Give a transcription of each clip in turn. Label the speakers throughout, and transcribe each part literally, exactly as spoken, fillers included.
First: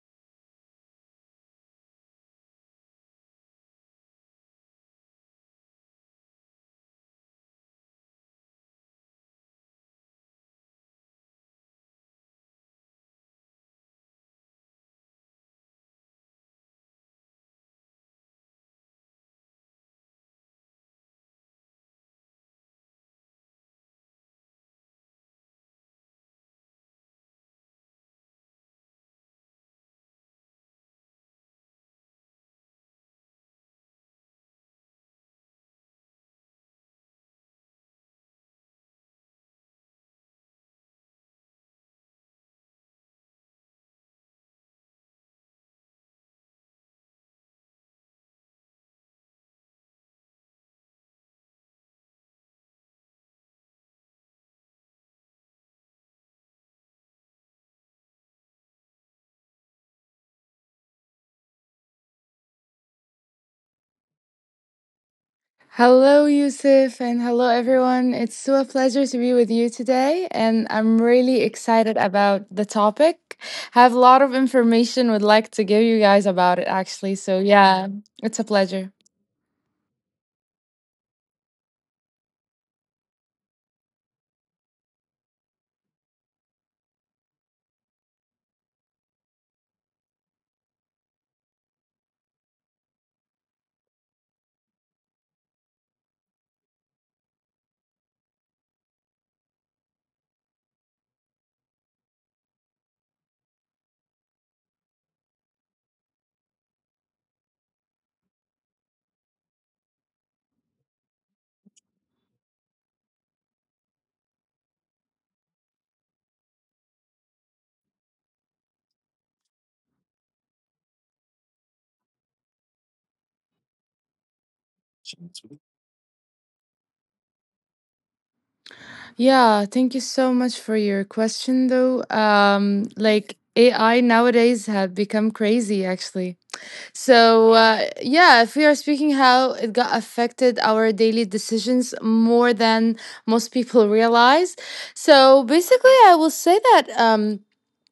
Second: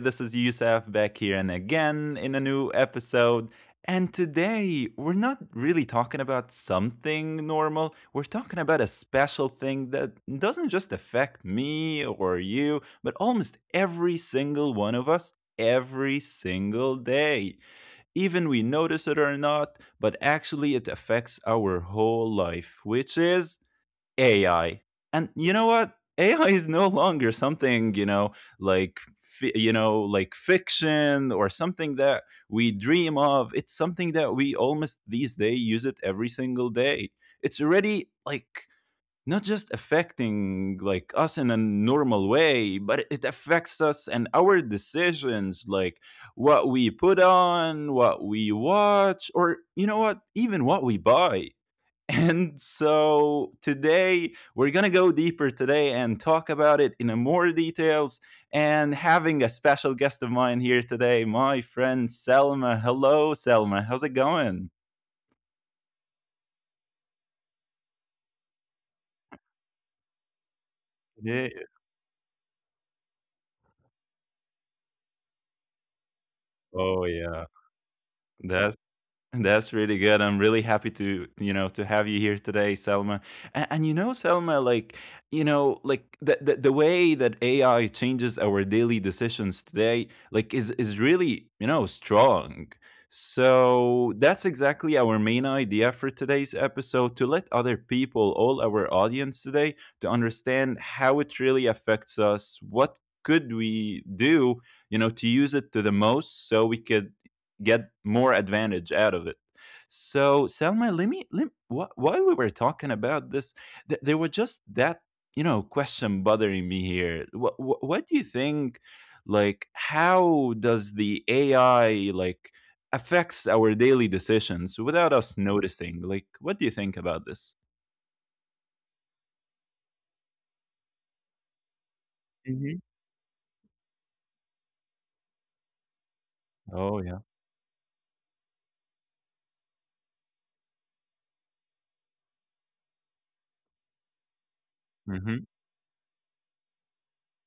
Speaker 1: This is Youssef back here and again in a new episode. And today, we're not really talking about something normal. We're talking about a special thing that doesn't just affect me or you, but almost every single one of us every single day. Even we notice it or not, but actually, it affects our whole life, which is A I. And you know what? A I is no longer something, you know, like you know, like fiction or something that we dream of. It's something that we almost these days use it every single day. It's already like not just affecting like us in a normal way, but it affects us and our decisions, like what we put on, what we watch, or you know what, even what we buy, and so today we're going to go deeper today and talk about it in more details, and having a special guest of mine here today, my friend Selma. Hello, Selma. How's it going?
Speaker 2: Hello, Yusuf, and hello, everyone. It's so a pleasure to be with you today, and I'm really
Speaker 1: Yeah.
Speaker 2: excited about the topic. Have a lot of information would like to give you guys about it, actually.
Speaker 1: Oh,
Speaker 2: So
Speaker 1: yeah.
Speaker 2: yeah, it's a pleasure.
Speaker 1: That's That's really good. I'm really happy to, you know, to have you here today, Selma. And, and you know, Selma, like, you know, like the, the the way that A I changes our daily decisions today, like, is is really, you know, strong. So that's exactly our main idea for today's episode to let other people, all our audience today, to understand how it really affects us, what could we do, you know, to use it to the most so we could get more advantage out of it. So, Selma, let me, let, wh- while we were talking about this, th- there was just that, you know, question bothering me here. What, what, what do you think, like, how does the A I, like, affects our daily decisions without us noticing? Like, what do you think about this?
Speaker 2: Yeah, thank you so much for your question, though. Um,
Speaker 1: Hmm.
Speaker 2: like A I nowadays had become crazy, actually.
Speaker 1: Oh,
Speaker 2: So,
Speaker 1: yeah.
Speaker 2: uh, yeah, if we are speaking how it got affected our daily decisions more than most people realize. So,
Speaker 1: Mm-hmm.
Speaker 2: basically, I will say that. Um,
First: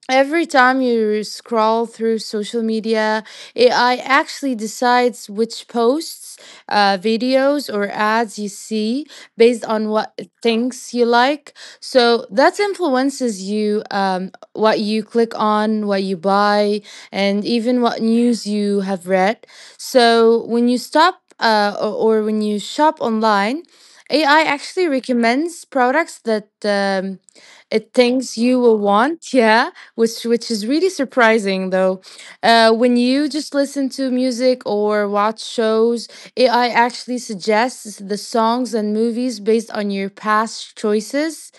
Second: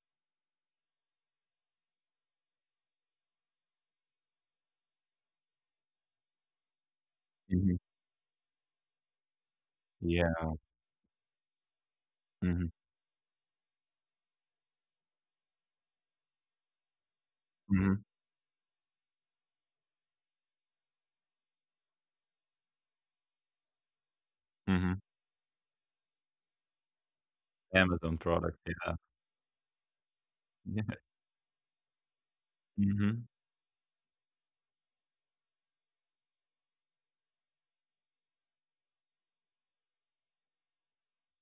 Speaker 2: Every time you scroll through social media, A I actually decides which posts, uh, videos,
Speaker 1: Mm-hmm.
Speaker 2: or ads you see based on what it
Speaker 1: Yeah.
Speaker 2: thinks you like. So that
Speaker 1: Mm-hmm.
Speaker 2: influences you, um, what you click on, what you buy, and even
Speaker 1: Mm-hmm.
Speaker 2: what news you have read. So when you stop uh, or, or when you shop online, A I actually
Speaker 1: Mm-hmm.
Speaker 2: recommends products that um, it
Speaker 1: Amazon
Speaker 2: thinks you
Speaker 1: product.
Speaker 2: will
Speaker 1: Yeah.
Speaker 2: want. Yeah, which which is really
Speaker 1: Yeah.
Speaker 2: surprising though. Uh, when you
Speaker 1: Mm-hmm.
Speaker 2: just listen to music or watch shows, A I actually suggests the songs and movies based on your past choices.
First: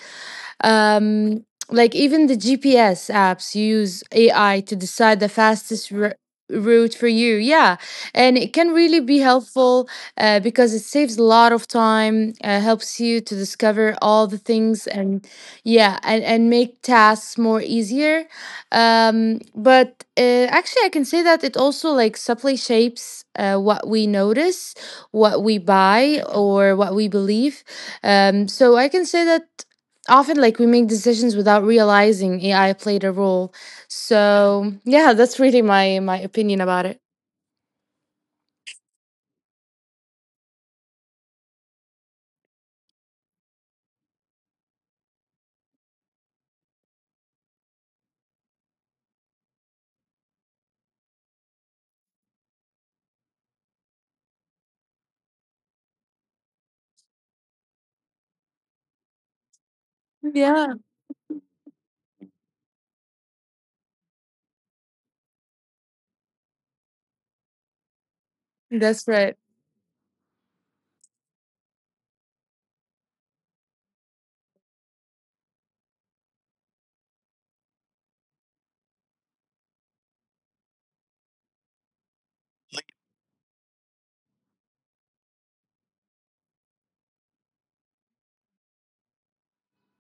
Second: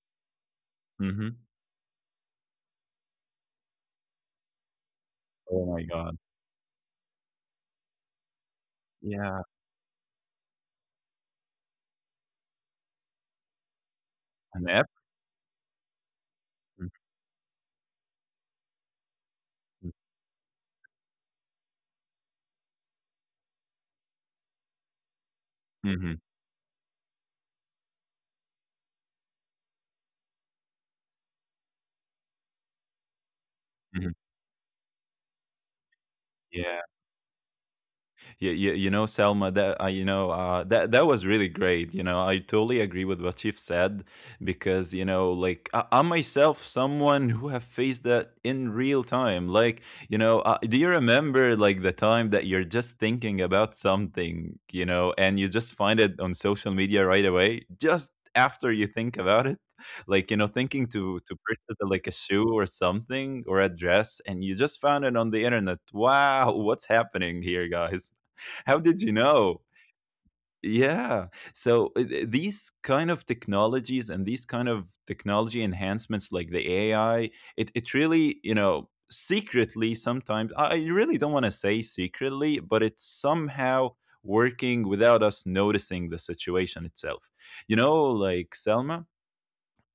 Speaker 1: Mm-hmm.
Speaker 2: Um, like even the G P S apps use A I to decide the
Speaker 1: Oh, my
Speaker 2: fastest ru-
Speaker 1: God.
Speaker 2: route for you. Yeah, and it can really be
Speaker 1: Yeah.
Speaker 2: helpful uh, because it saves a lot of time, uh, helps you to discover all the
Speaker 1: An
Speaker 2: things, and yeah, and and make
Speaker 1: mhm,
Speaker 2: tasks more easier. Um,
Speaker 1: mhm,
Speaker 2: but uh, actually, I can say that it also like subtly shapes uh, what we notice, what we buy,
Speaker 1: mhm,
Speaker 2: or what we believe. Um, so I can say that often like we make decisions without realizing A I played a role.
Speaker 1: mhm.
Speaker 2: So yeah, that's really my my opinion about
Speaker 1: Yeah.
Speaker 2: it.
Speaker 1: you, you, you know, Selma, that uh, you know, uh, that that was really great. You know, I totally agree with what you've said, because you know, like I, I'm myself someone who have faced that in real time. Like, you know, uh, do you remember like the time that you're just thinking about something, you know, and you just find it on social media right away just after you think about it? Like, you know,
Speaker 2: Yeah,
Speaker 1: thinking to to purchase, uh, like a shoe or something or a dress, and you just found it on the internet. Wow, what's happening here, guys? How did
Speaker 2: that's
Speaker 1: you
Speaker 2: right.
Speaker 1: know? Yeah. So uh, th- these kind of technologies and these kind of technology enhancements like the A I, it, it really, you know, secretly sometimes, I I really don't want to say secretly, but it's somehow working without us noticing the situation itself. You know, like Selma,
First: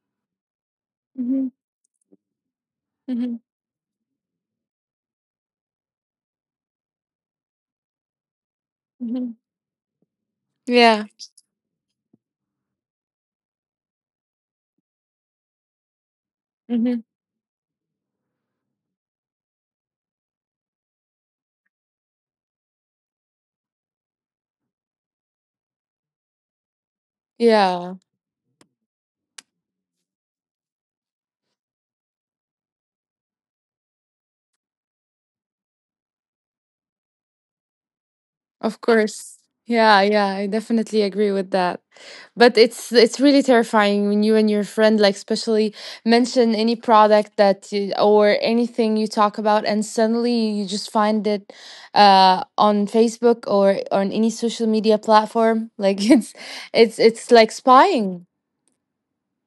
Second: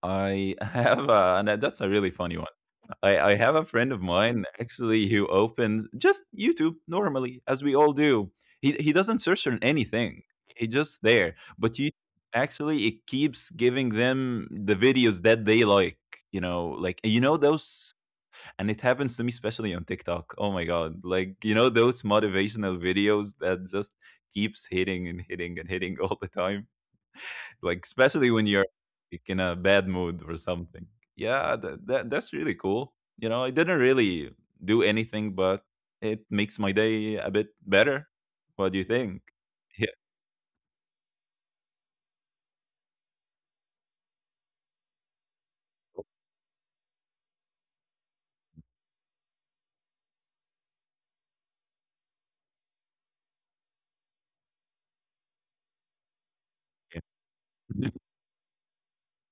Speaker 1: I have a,
Speaker 2: Hmm.
Speaker 1: and that- that's a really funny one. I, I
Speaker 2: Hmm.
Speaker 1: have a friend of mine actually who opens just YouTube normally, as we all do. He he doesn't
Speaker 2: Hmm.
Speaker 1: search on anything. He just
Speaker 2: Yeah.
Speaker 1: there. But you actually, it keeps giving them the videos that they like. You know, like
Speaker 2: Hmm.
Speaker 1: you know those, and it happens to me especially on TikTok. Oh my god! Like you know those motivational videos that just keeps hitting and hitting and hitting all the time, like
Speaker 2: Yeah.
Speaker 1: especially when you're like, in a bad mood or something. Yeah, that, that that's really cool. You know, I didn't really do anything, but it makes my day a bit better. What
Speaker 2: Of
Speaker 1: do you think?
Speaker 2: course.
Speaker 1: Yeah,
Speaker 2: Yeah, yeah, I definitely agree with that. But it's it's really terrifying when you and your friend, like, especially mention any product that you, or anything you talk about and suddenly you just find it uh on Facebook or on any social media platform. Like, it's it's it's like
Speaker 1: yeah.
Speaker 2: spying.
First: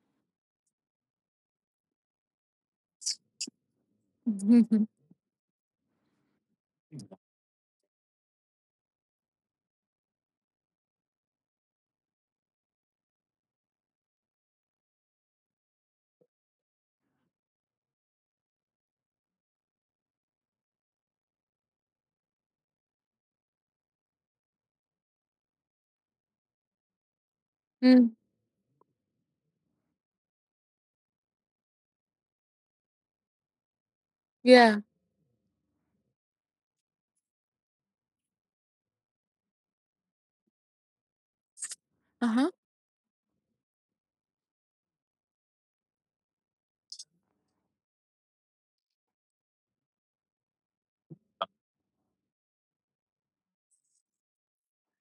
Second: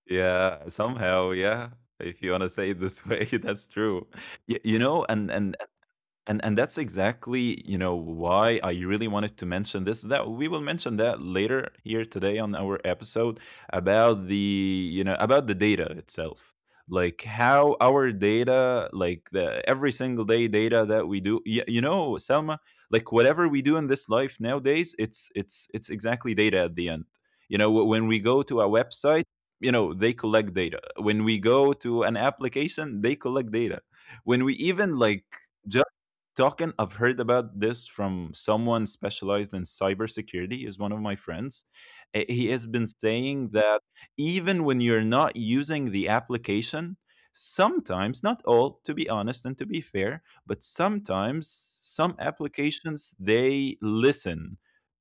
Speaker 1: Yeah, somehow, yeah. If you want to say it this way, that's true. Y- you know, and and and and that's exactly, you know, why I really wanted to mention this, that we will mention that later here today on our episode about the, you know, about the data itself. Like how our data, like the every single day data that we do, you, you know, Selma, like whatever we do in this life nowadays, it's it's it's exactly data at the end. You know, wh- when
Speaker 2: Mm,
Speaker 1: we go to a website, you know, they collect data. When we go to an application, they collect data. When we
Speaker 2: yeah.
Speaker 1: even like talking, I've heard about this from someone specialized in cybersecurity, is one of my friends. Uh, he
Speaker 2: Uh-huh.
Speaker 1: has been saying that even when you're not using the application, sometimes not all, to be honest and to be fair, but sometimes some applications, they listen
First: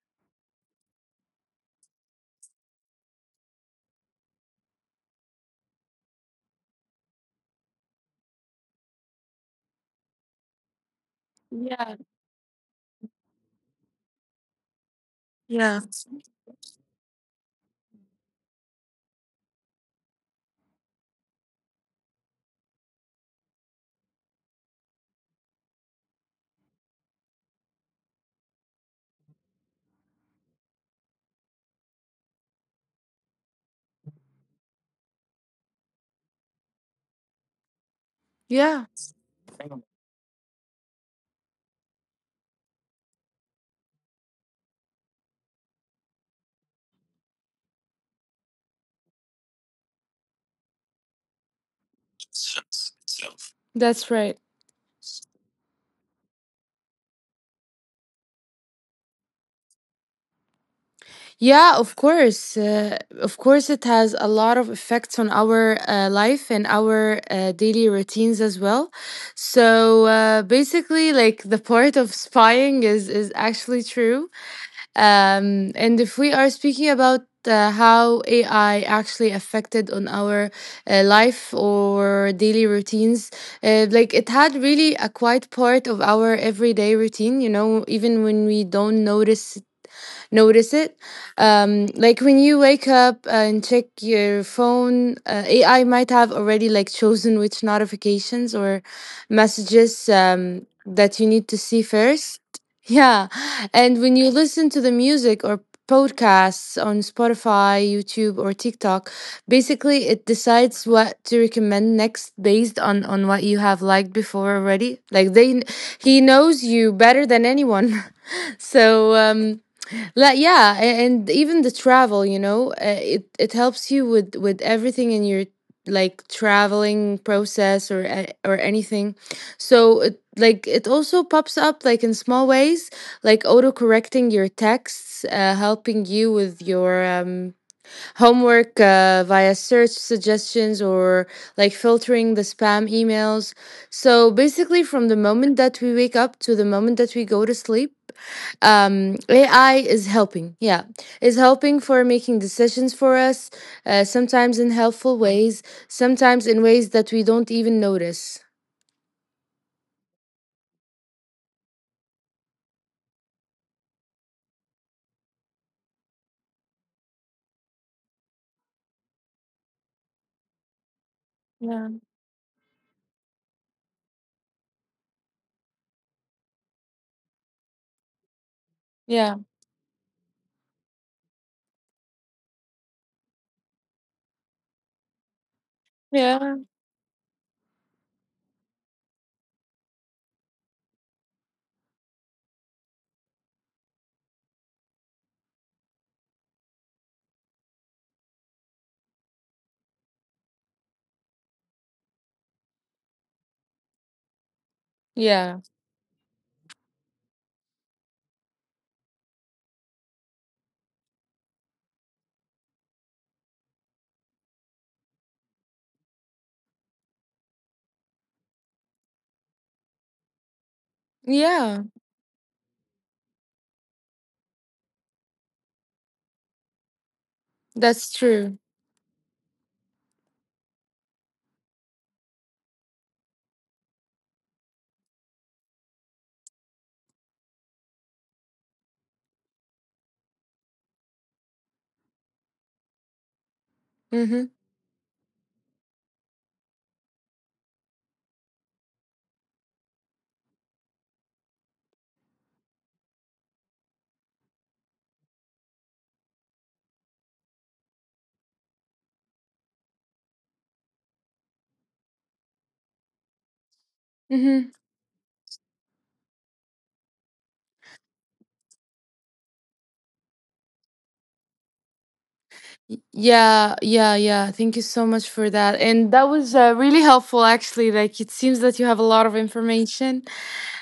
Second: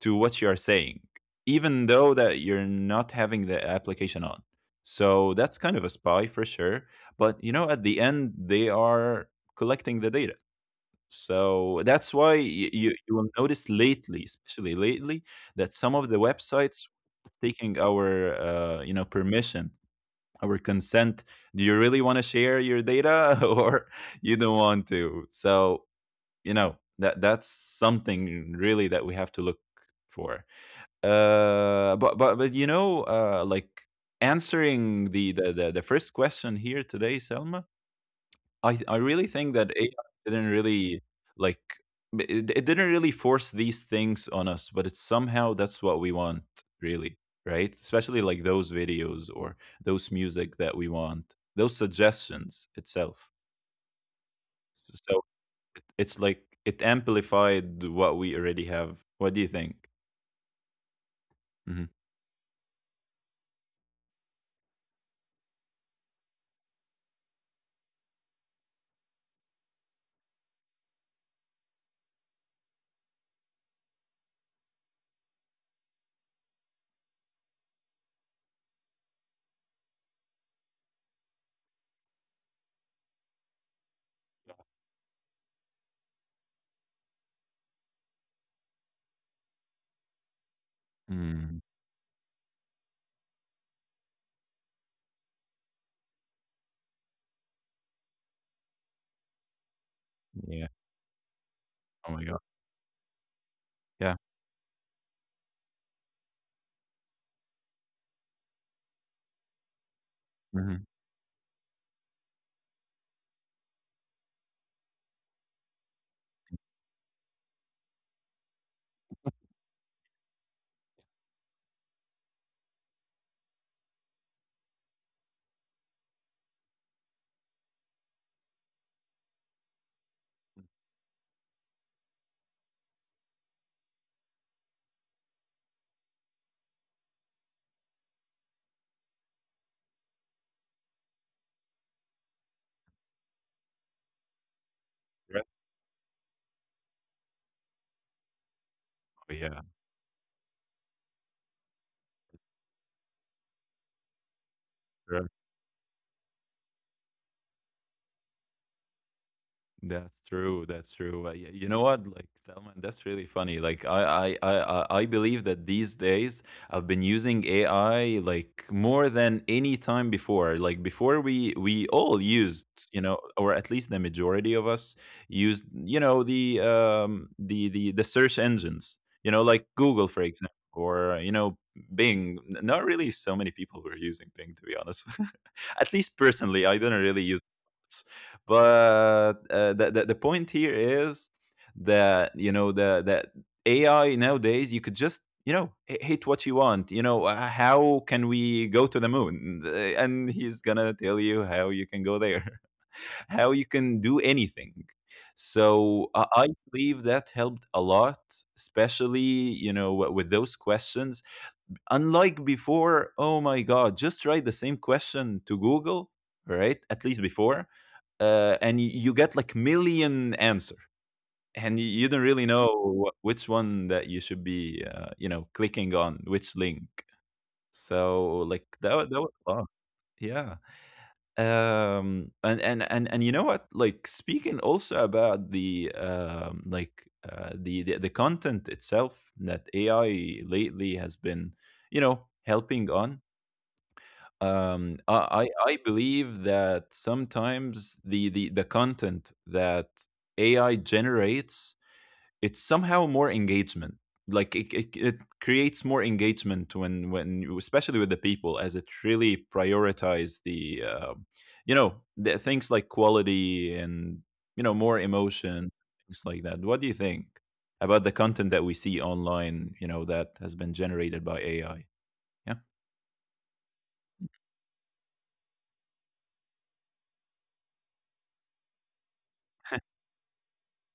Speaker 1: to what you are saying, even though that you're not having the application on. So that's kind of a spy for sure. But you know, at the end, they are collecting the data. So
Speaker 2: Yeah.
Speaker 1: that's why you, you, you will notice lately, especially lately, that
Speaker 2: Yeah.
Speaker 1: some of the websites taking our uh, you know, permission, our consent. Do you really want to share your data or you don't want to? So you know, that that's something really that we have to look for. Uh, but but but you know, uh, like answering the, the the the first question here today, Selma, I
Speaker 2: Yeah,
Speaker 1: I really think that A I didn't really like b- it, it didn't really force these things on us, but it's somehow that's what we want, really, right? Especially like those videos or those music that we want, those suggestions itself.
Speaker 2: that's right.
Speaker 1: S- So it, it's like it amplified what we already have. What do you think?
Speaker 2: Yeah,
Speaker 1: Mm-hmm.
Speaker 2: of course. Uh, of course, it has a lot of effects on our uh, life and our uh, daily routines as well. So uh, basically, like the part of spying is is actually true. Um, and if we are speaking about uh, how A I actually affected on our uh, life or daily routines, uh, like it had really a quite part of our everyday routine. You know, even when we don't notice notice it.
Speaker 1: Mm.
Speaker 2: Um, like when you wake up and check your phone, uh, A I might have already like chosen which notifications or messages
Speaker 1: Yeah.
Speaker 2: um, that you need to see
Speaker 1: Oh my god.
Speaker 2: first. Yeah.
Speaker 1: Yeah.
Speaker 2: And when you listen to the music or podcasts on Spotify, YouTube, or TikTok, basically it
Speaker 1: Mm-hmm.
Speaker 2: decides what to recommend next based on on what you have liked before already. Like they, he knows you better than anyone. so um, like yeah, a- and even the travel, you know, uh, it it helps you with with everything in your like traveling process or a- or anything. So it like it also pops up like in small ways, like auto correcting your texts, uh, helping you with your um homework, uh, via search suggestions or like filtering the spam emails. So basically, from the
Speaker 1: Right.
Speaker 2: moment that we wake up to the moment that we go to sleep,
Speaker 1: Oh,
Speaker 2: um,
Speaker 1: yeah.
Speaker 2: A I is helping. Yeah, is helping for making decisions for us, uh, sometimes in
Speaker 1: Right.
Speaker 2: helpful ways, sometimes in ways that we don't even notice.
Speaker 1: That's true. That's true. Uh, y- you know what? Like, Salman, that's really funny. Like, I, I, I, I I believe that these days I've been using A I like more than any time before. Like before, we we
Speaker 2: Yeah.
Speaker 1: all used, you know, or at least the majority of us used, you know, the um the the the search engines, you know,
Speaker 2: Yeah.
Speaker 1: like Google, for example, or you know, Bing. N- Not really so many people were using Bing, to be honest. At least
Speaker 2: Yeah.
Speaker 1: personally, I didn't really use. But uh, the, the the point here is that, you know, the that A I nowadays you could just, you know, h- hit what you want. You know, uh, how can we go to the moon? And he's gonna tell you how you can go there, how you can do anything.
Speaker 2: Yeah.
Speaker 1: So I I believe that helped a lot, especially you know w- with those questions, unlike before. Oh my god, just write the same question to Google, right? At least before, uh, and y- you get like million answer, and y-
Speaker 2: Yeah.
Speaker 1: you don't really know wh- which one that you should be, uh, you know, clicking on, which link.
Speaker 2: That's
Speaker 1: So like
Speaker 2: true.
Speaker 1: that, wa- that was fun. Yeah. Um and, and and and you know what, like speaking also about the um like uh, the, the the content itself that AI lately has been, you know, helping on.
Speaker 2: Mm-hmm.
Speaker 1: um, I, I I believe that sometimes the, the the content that A I generates, it's somehow more engagement. Like it, it, it creates more engagement when when you- especially with the people, as it really prioritize the uh, you know, the things like quality and you know,
Speaker 2: Mm-hmm.
Speaker 1: more emotion, things like that. What do you think about the content that we see online? You know, that has been generated by A I. Yeah.
Speaker 2: Y- Yeah, yeah, yeah. Thank you so much for that. And that was uh, really helpful, actually. Like, it seems that you have a lot of information.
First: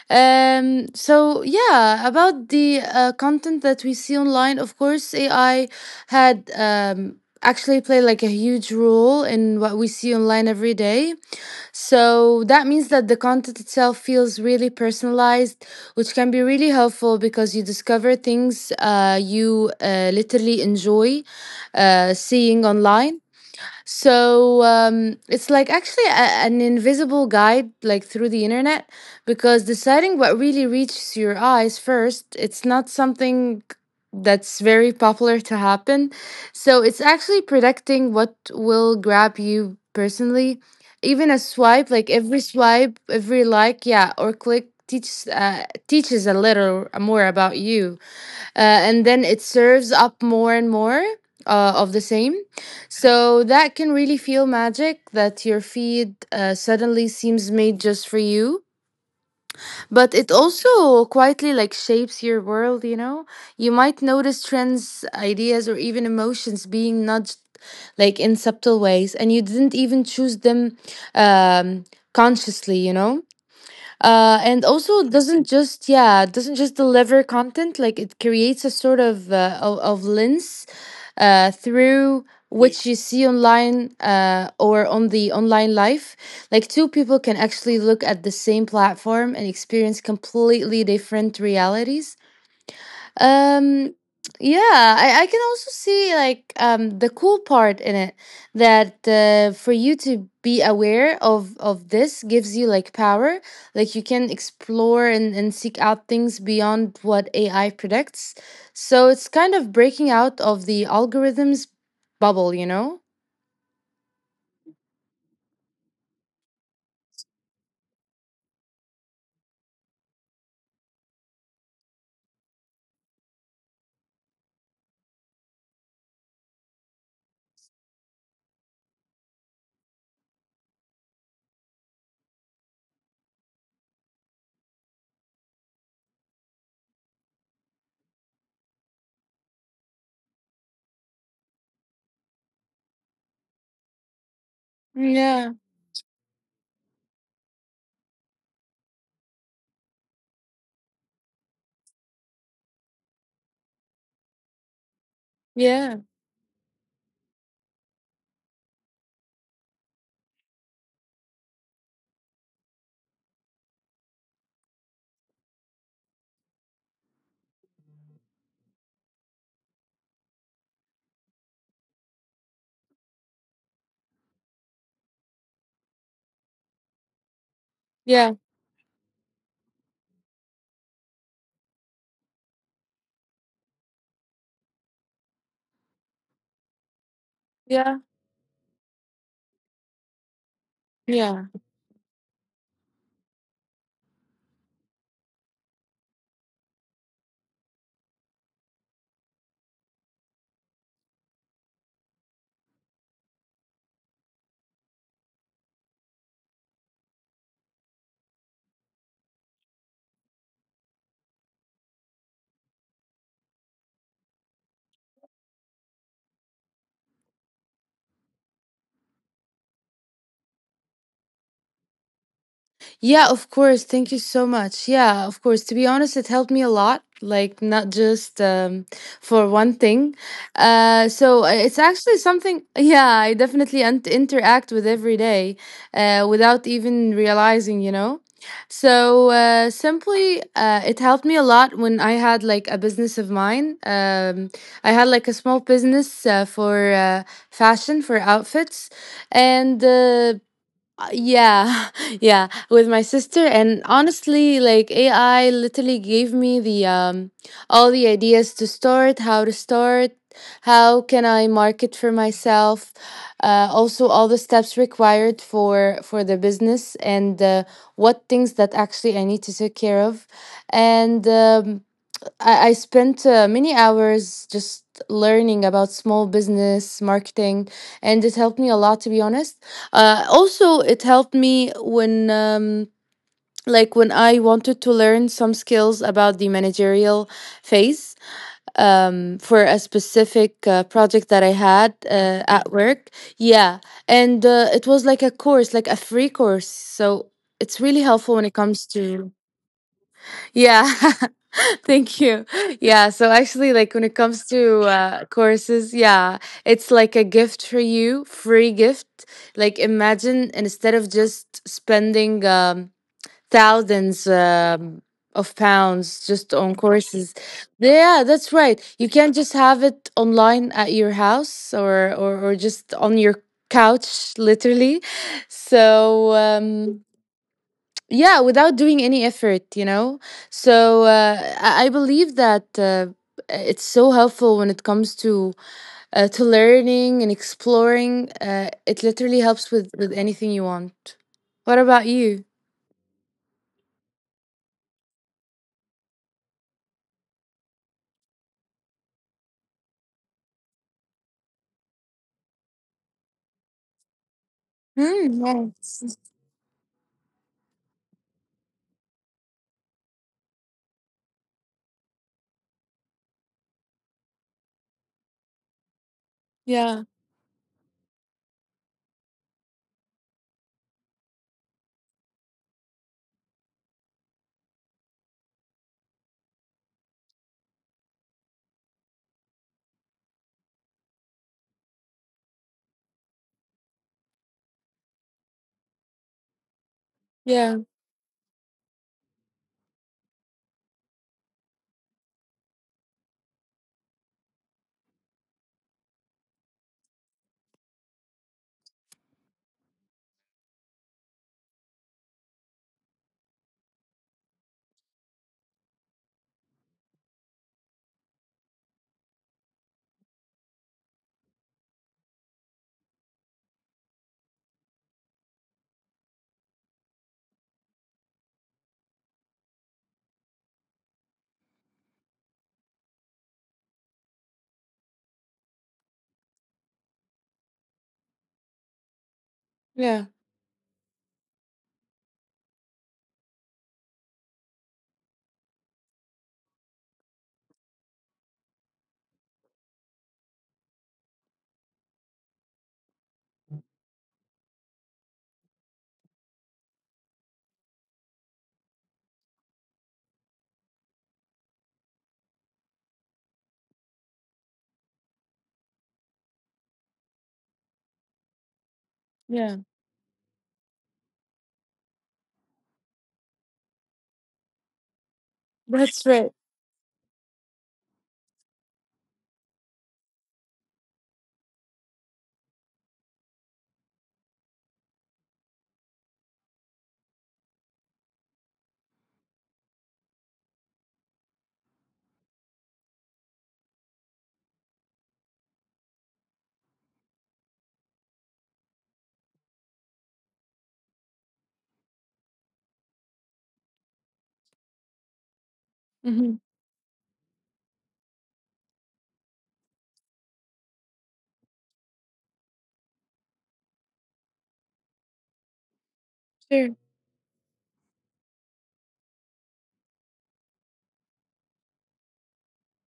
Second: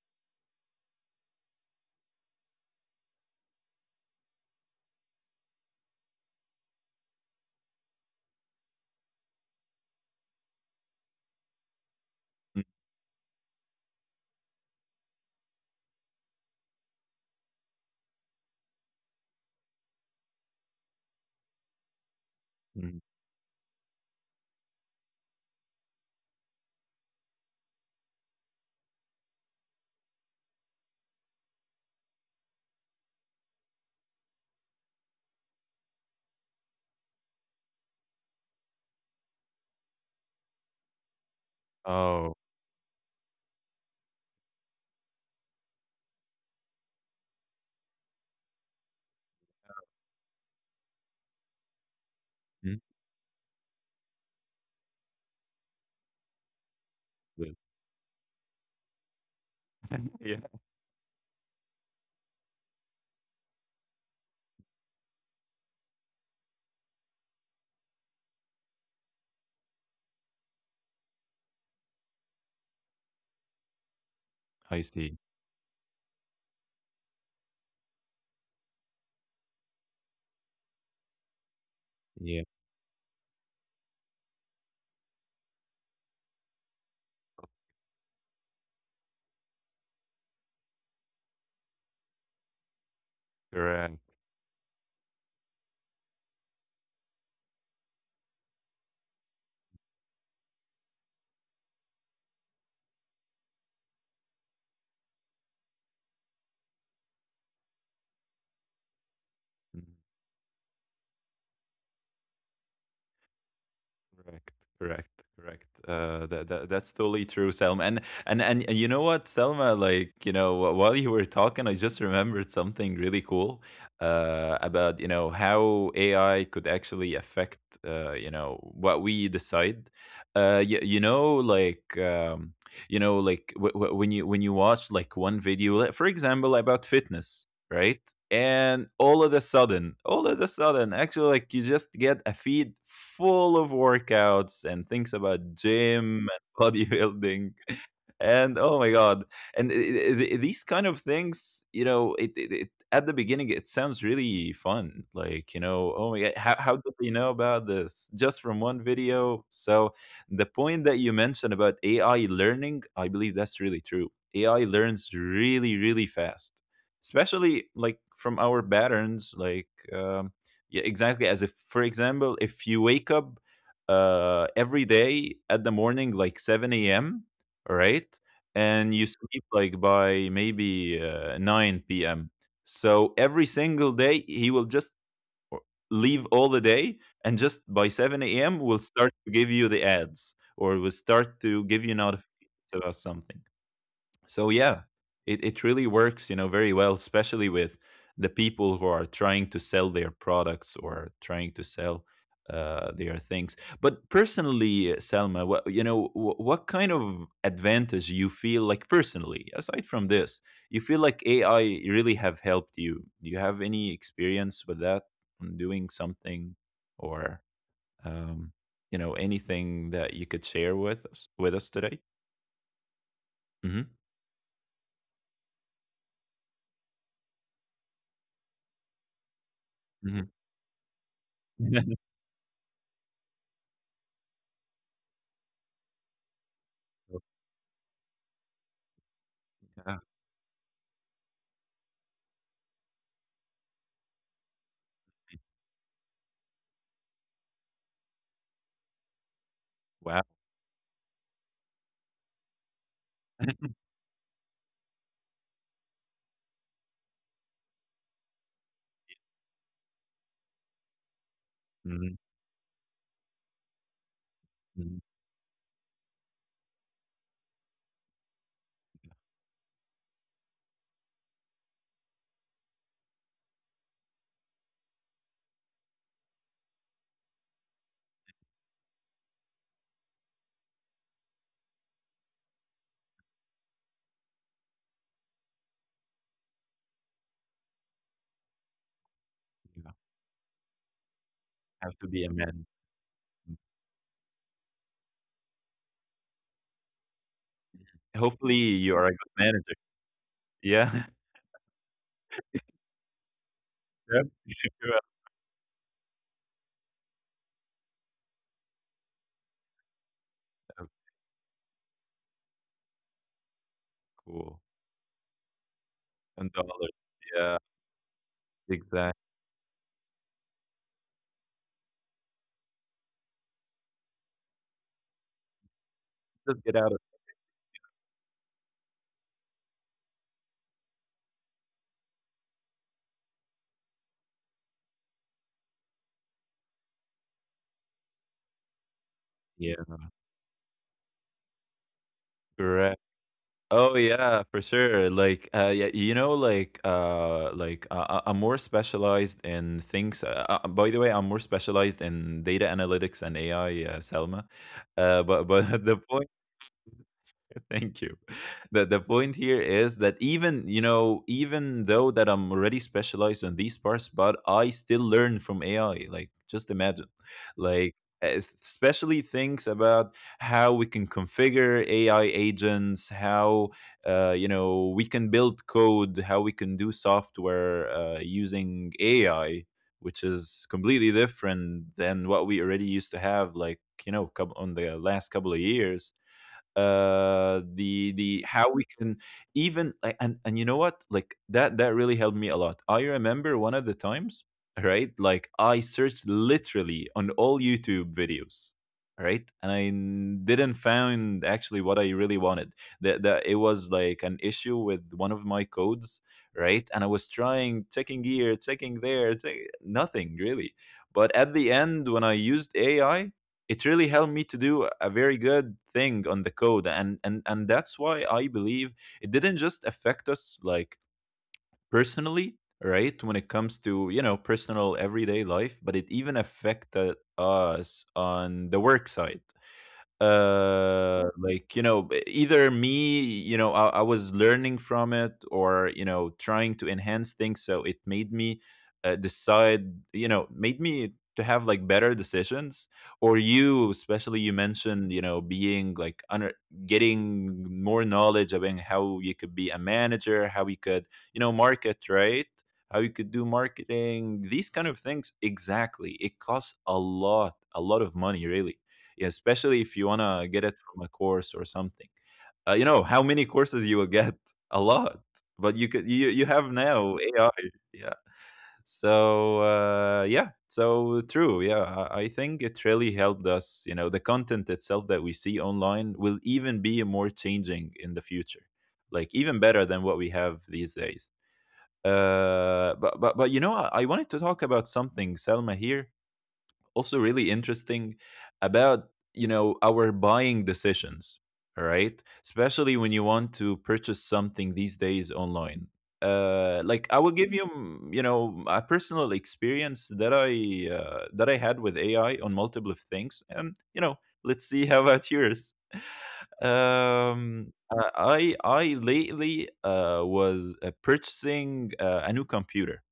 Speaker 2: Um, so, yeah, about the uh, content that we see online, of course, A I had um, actually played like a huge role in what we see online every day. So
Speaker 1: Mm,
Speaker 2: that means that the content itself feels really personalized, which can be really helpful because you discover things, uh, you uh, literally enjoy uh, seeing
Speaker 1: mm.
Speaker 2: online. So um, it's like actually a, an invisible guide, like through the internet, because deciding what really reaches your eyes first, it's not something that's very popular to happen. So it's actually predicting what will grab you personally. Even a swipe, like
Speaker 1: Oh.
Speaker 2: every swipe, every like, yeah, or click teaches uh, teaches a little more about you, uh, and then it serves up more and more uh, of the same. So that can really feel magic that your feed uh, suddenly seems made just for you. But it
Speaker 1: Yeah.
Speaker 2: also quietly like shapes your world, you know? You might notice trends, ideas, or even emotions being nudged like in subtle ways, and you didn't even choose them um, consciously, you know? Uh, and
Speaker 1: I
Speaker 2: also
Speaker 1: see.
Speaker 2: doesn't just, yeah, doesn't just deliver content, like it creates a sort of uh, of, of lens, uh, through
Speaker 1: Yeah.
Speaker 2: which you see online uh, or on the online life. Like two people can actually look at the same platform and experience completely different realities.
Speaker 1: Correct.
Speaker 2: um, yeah, I, I can also see like um the cool part in it, that uh, for you to be aware of of this gives you like power. Like you can explore and, and seek out things beyond what A I predicts. So it's kind of
Speaker 1: Mhm.
Speaker 2: breaking out of the algorithms bubble, you know?
Speaker 1: Correct. Correct. Correct. Uh, that, that that's totally true, Selma. And and and you know what, Selma? Like you know, wh- while you were talking, I just remembered something really cool uh, about, you know, how A I could actually affect uh, you know, what we decide. Uh, you, you know, like um, you know, like w- w- when you when you watch like one video, like, for example, about fitness, right? And all of a sudden, all of a sudden, actually, like you just get a feed full of workouts and things
Speaker 2: Yeah,
Speaker 1: about gym and bodybuilding. And oh my God. And i- i- i- these kind of things, you know, it, it, it at the beginning, it sounds really fun. Like, you know,
Speaker 2: yeah,
Speaker 1: oh my God, how, how did they know about this? Just from one video. So the point that you mentioned about A I learning, I believe that's really true. A I learns really, really fast, especially like from our patterns, like, um, yeah, exactly. As if, for example, if you wake up uh every day at the morning, like seven a m, right,
Speaker 2: yeah,
Speaker 1: and you sleep like by maybe uh, nine p m. So every single day he will just o- leave all the day, and just by
Speaker 2: yeah,
Speaker 1: seven a m will start to give you the ads or will start
Speaker 2: yeah.
Speaker 1: to give you notifications about something. So yeah, it, it really works, you know, very well, especially with the people who are trying to sell their products or trying to sell uh, their things. But personally, Selma, what, you know, wh- what kind of advantage you feel, like personally, aside from this, you feel like AI really have helped you? Do you have any experience with that, on doing something, or um, you know, anything that you could share with us with us today?
Speaker 2: Yeah, of course.
Speaker 1: Mm-hmm.
Speaker 2: Thank you so much. Yeah, of course. To be honest, it helped me a lot. Like not just um, for one thing. Uh, so uh, it's
Speaker 1: Mm-hmm.
Speaker 2: actually something. Yeah, I definitely un- interact with every day, uh, without even realizing. You know. So uh, simply, uh, it helped me a lot when I had like a business of mine. Um, I had like a small business uh, for uh, fashion for outfits, and.
Speaker 1: Wow.
Speaker 2: Uh, uh, yeah, yeah, with my sister, and honestly, like A I literally gave me the um all the ideas to start, how to start, how can I market for
Speaker 1: Mhm,
Speaker 2: myself, uh, also all the steps
Speaker 1: mhm.
Speaker 2: required for for the business, and uh, what things that actually I need to take care of, and um, I, I spent uh, many hours just learning about small business marketing, and it helped me a lot, to be honest. Uh, also, it helped me when. Um, like when I wanted to learn some skills about the managerial phase um, for a
Speaker 1: Yeah.
Speaker 2: specific uh, project that I had
Speaker 1: Have to be a
Speaker 2: uh, at
Speaker 1: man.
Speaker 2: work. Yeah. And uh, it was like a course, like a free course. So it's really helpful when it
Speaker 1: Hopefully,
Speaker 2: comes
Speaker 1: you are a
Speaker 2: to,
Speaker 1: good manager.
Speaker 2: yeah.
Speaker 1: Yeah.
Speaker 2: Thank you. Yeah. So actually, like when it
Speaker 1: Yep.
Speaker 2: comes to
Speaker 1: Yeah.
Speaker 2: uh, courses, yeah, it's like a gift for you, free gift. Like imagine instead of just spending um, thousands
Speaker 1: Cool.
Speaker 2: um, of pounds just on
Speaker 1: ten dollars.
Speaker 2: courses,
Speaker 1: Yeah,
Speaker 2: yeah, that's right. You
Speaker 1: exactly.
Speaker 2: can't just have it online at your house or or, or just on your couch, literally. So.
Speaker 1: Just get out
Speaker 2: Um,
Speaker 1: of
Speaker 2: yeah, without doing any effort, you know. So uh, i I believe that uh, it's so helpful when it comes to uh, to learning and exploring. Uh, it literally helps with
Speaker 1: here.
Speaker 2: with anything you want. What about you?
Speaker 1: Correct. Oh, yeah, for sure. Like, uh, yeah, you know, like, uh, like uh, uh, I'm more specialized in things. Uh, uh, by the way, I'm more specialized in data analytics and A I, uh, Selma. Uh,
Speaker 2: Mm,
Speaker 1: but but the
Speaker 2: yes.
Speaker 1: point. Thank you. The the point here is that, even, you know, even though that I'm already specialized on these parts, but I still learn from A I. Like, just imagine.
Speaker 2: Yeah,
Speaker 1: Like, es- especially things about how we can configure A I agents, how, uh, you know, we can build code, how we can do software, uh, using A I, which is completely different than what we already used to have, like, you know, coup- on the last couple of years. uh
Speaker 2: yeah,
Speaker 1: the the how we can, even like, and and you know what, like that that really helped me a lot. I remember one of the times, right, like I searched literally on all YouTube videos, right, and I n- didn't find actually what I really wanted. That that it was like an issue with one of my codes, right, and I was trying, checking here, checking there, check, nothing really. But at the end, when I used AI, it really helped me to do a very good thing on the code. And and and that's why I believe it didn't just affect us like personally, right, when it comes to, you know, personal everyday life, but it even affected us on the work side.
Speaker 2: yeah,
Speaker 1: Uh like, you know, b- either me, you know, I, I was learning from it, or, you know, trying to enhance things, so it made me uh, decide, you know, made me to have like better decisions, or you, especially you mentioned, you know, being like under, getting more knowledge about how you could be a manager, how you could, you know, market, right, how you could do marketing. These kind of things, exactly, it costs a lot, a lot of money really. Yeah,
Speaker 2: yeah,
Speaker 1: especially if you want to get it from a course or something. Uh, you know how many courses you will get? A lot. But you could you
Speaker 2: that's
Speaker 1: you
Speaker 2: right.
Speaker 1: have now A I. Yeah. So uh, yeah. So true. Yeah, I, I think it really helped us. You know, the content itself that we see online will even be more changing in the future, like even better than what we have these days. Uh, but but but you know, I, I wanted to talk about something, Selma, here, also really interesting, about, you know, our buying decisions. All right, especially when you want to purchase something these days online.
Speaker 2: Hmm.
Speaker 1: Uh like, I will give you, mm, you know, a personal experience that i uh, that i had with AI on multiple things, and, you know, let's see how about yours.
Speaker 2: Sure.
Speaker 1: Um uh, i i lately uh was uh, purchasing uh, a new computer.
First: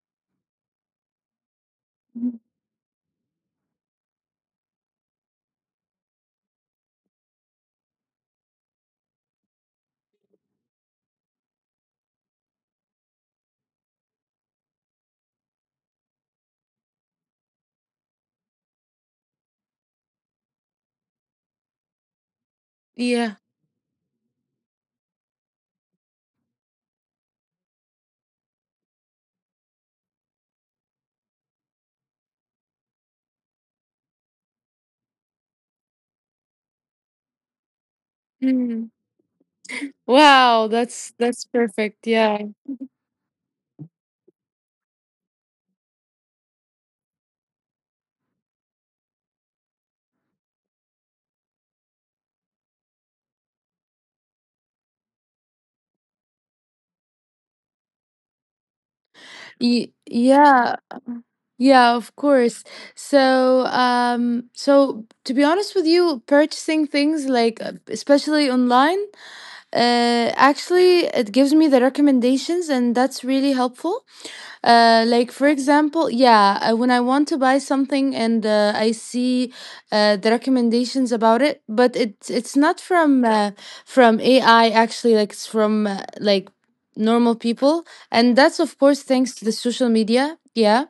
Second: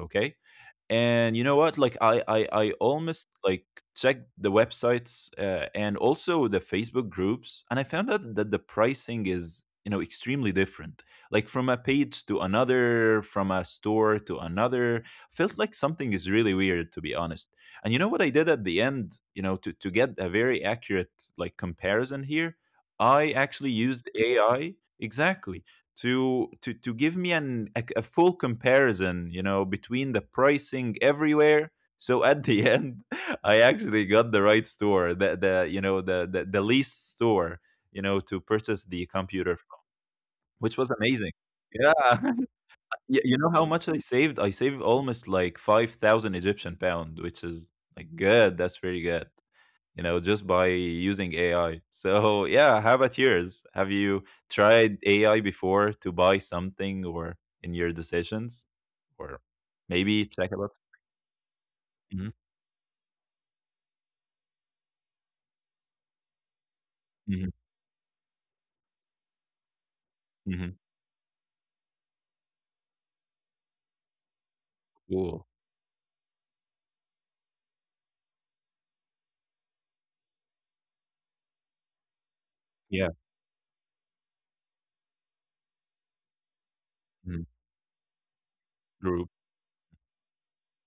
Speaker 1: Okay. And you know what? Like I
Speaker 2: Mhm.
Speaker 1: I, I almost like checked the websites, uh, and also the Facebook groups, and I found out that the pricing is, you know, extremely different. Like from a page to another, from a store to another, felt like something is really weird, to be honest. And you know what I did at the end? You know, to to get a very accurate, like, comparison here,
Speaker 2: Yeah.
Speaker 1: I actually used A I, exactly, to to to give me an a, a full comparison, you know, between the pricing everywhere. So at the end, I actually got the right store, the the you know, the the, the least store, you know, to
Speaker 2: Mhm.
Speaker 1: purchase the computer from,
Speaker 2: Wow,
Speaker 1: which was
Speaker 2: that's
Speaker 1: amazing.
Speaker 2: that's perfect,
Speaker 1: Yeah.
Speaker 2: yeah.
Speaker 1: Y- you know how much i saved i saved almost like five thousand Egyptian pound, which is like good. That's pretty good, you know, just by using A I. So, yeah, how about yours? Have you tried A I before to buy something, or in your decisions? Or
Speaker 2: Y-
Speaker 1: maybe check about.
Speaker 2: yeah, Yeah, of
Speaker 1: Mhm,
Speaker 2: course. So, um, so to be honest with you, purchasing things
Speaker 1: mhm,
Speaker 2: like, uh, especially online, uh,
Speaker 1: mhm.
Speaker 2: actually it gives me the recommendations and that's really helpful. Uh, like for
Speaker 1: Cool.
Speaker 2: example, yeah, uh, when I want to buy something and uh, I see uh, the recommendations about it, but it's it's not
Speaker 1: Yeah.
Speaker 2: from uh, from A I actually, like it's from uh, like normal
Speaker 1: Mhm.
Speaker 2: people, and that's of course
Speaker 1: Group.
Speaker 2: thanks to the social media. Yeah,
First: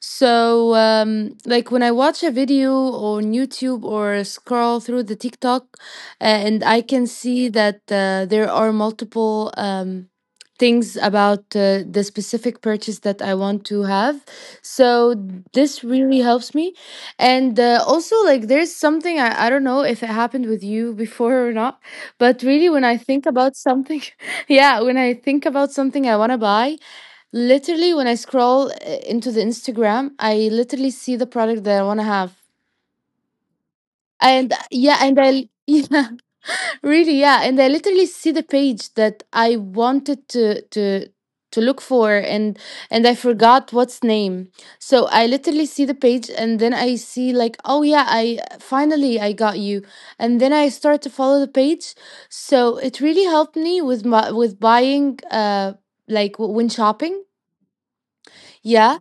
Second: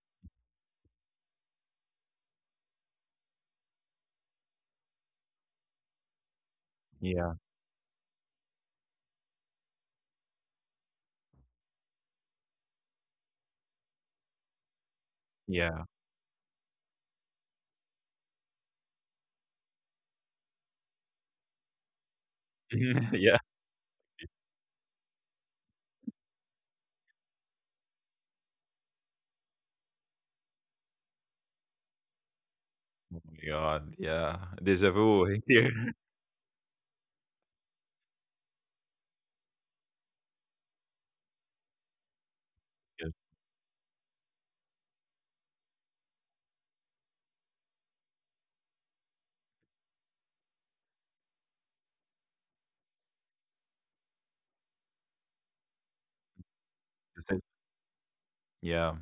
Speaker 2: so, um, like when I watch a video on YouTube or scroll through the TikTok, uh, and I can
Speaker 1: Yeah.
Speaker 2: see that uh, there are multiple um, things about uh, the specific purchase that I want to have. So, this
Speaker 1: Yeah.
Speaker 2: really helps me. And uh, also, like, there's something I, I don't know if it happened with you before or not, but really, when I think
Speaker 1: Yeah.
Speaker 2: about something, yeah, when I think about something I want to buy, literally, when I scroll uh, into the Instagram, I literally see the product that I want to have.
Speaker 1: Oh my God. Yeah.
Speaker 2: And uh,
Speaker 1: Deja
Speaker 2: yeah, and
Speaker 1: vu
Speaker 2: I,
Speaker 1: here.
Speaker 2: yeah, really, yeah, and I literally see the page that I wanted to to to look for and and
Speaker 1: Yeah.
Speaker 2: I forgot what's name. So I literally see the page and then I see like, "Oh yeah, I finally I got you." And then I start to follow the page. So it really helped me with my with buying, uh like w- when shopping.
Speaker 1: Decision. Yeah.
Speaker 2: Yeah,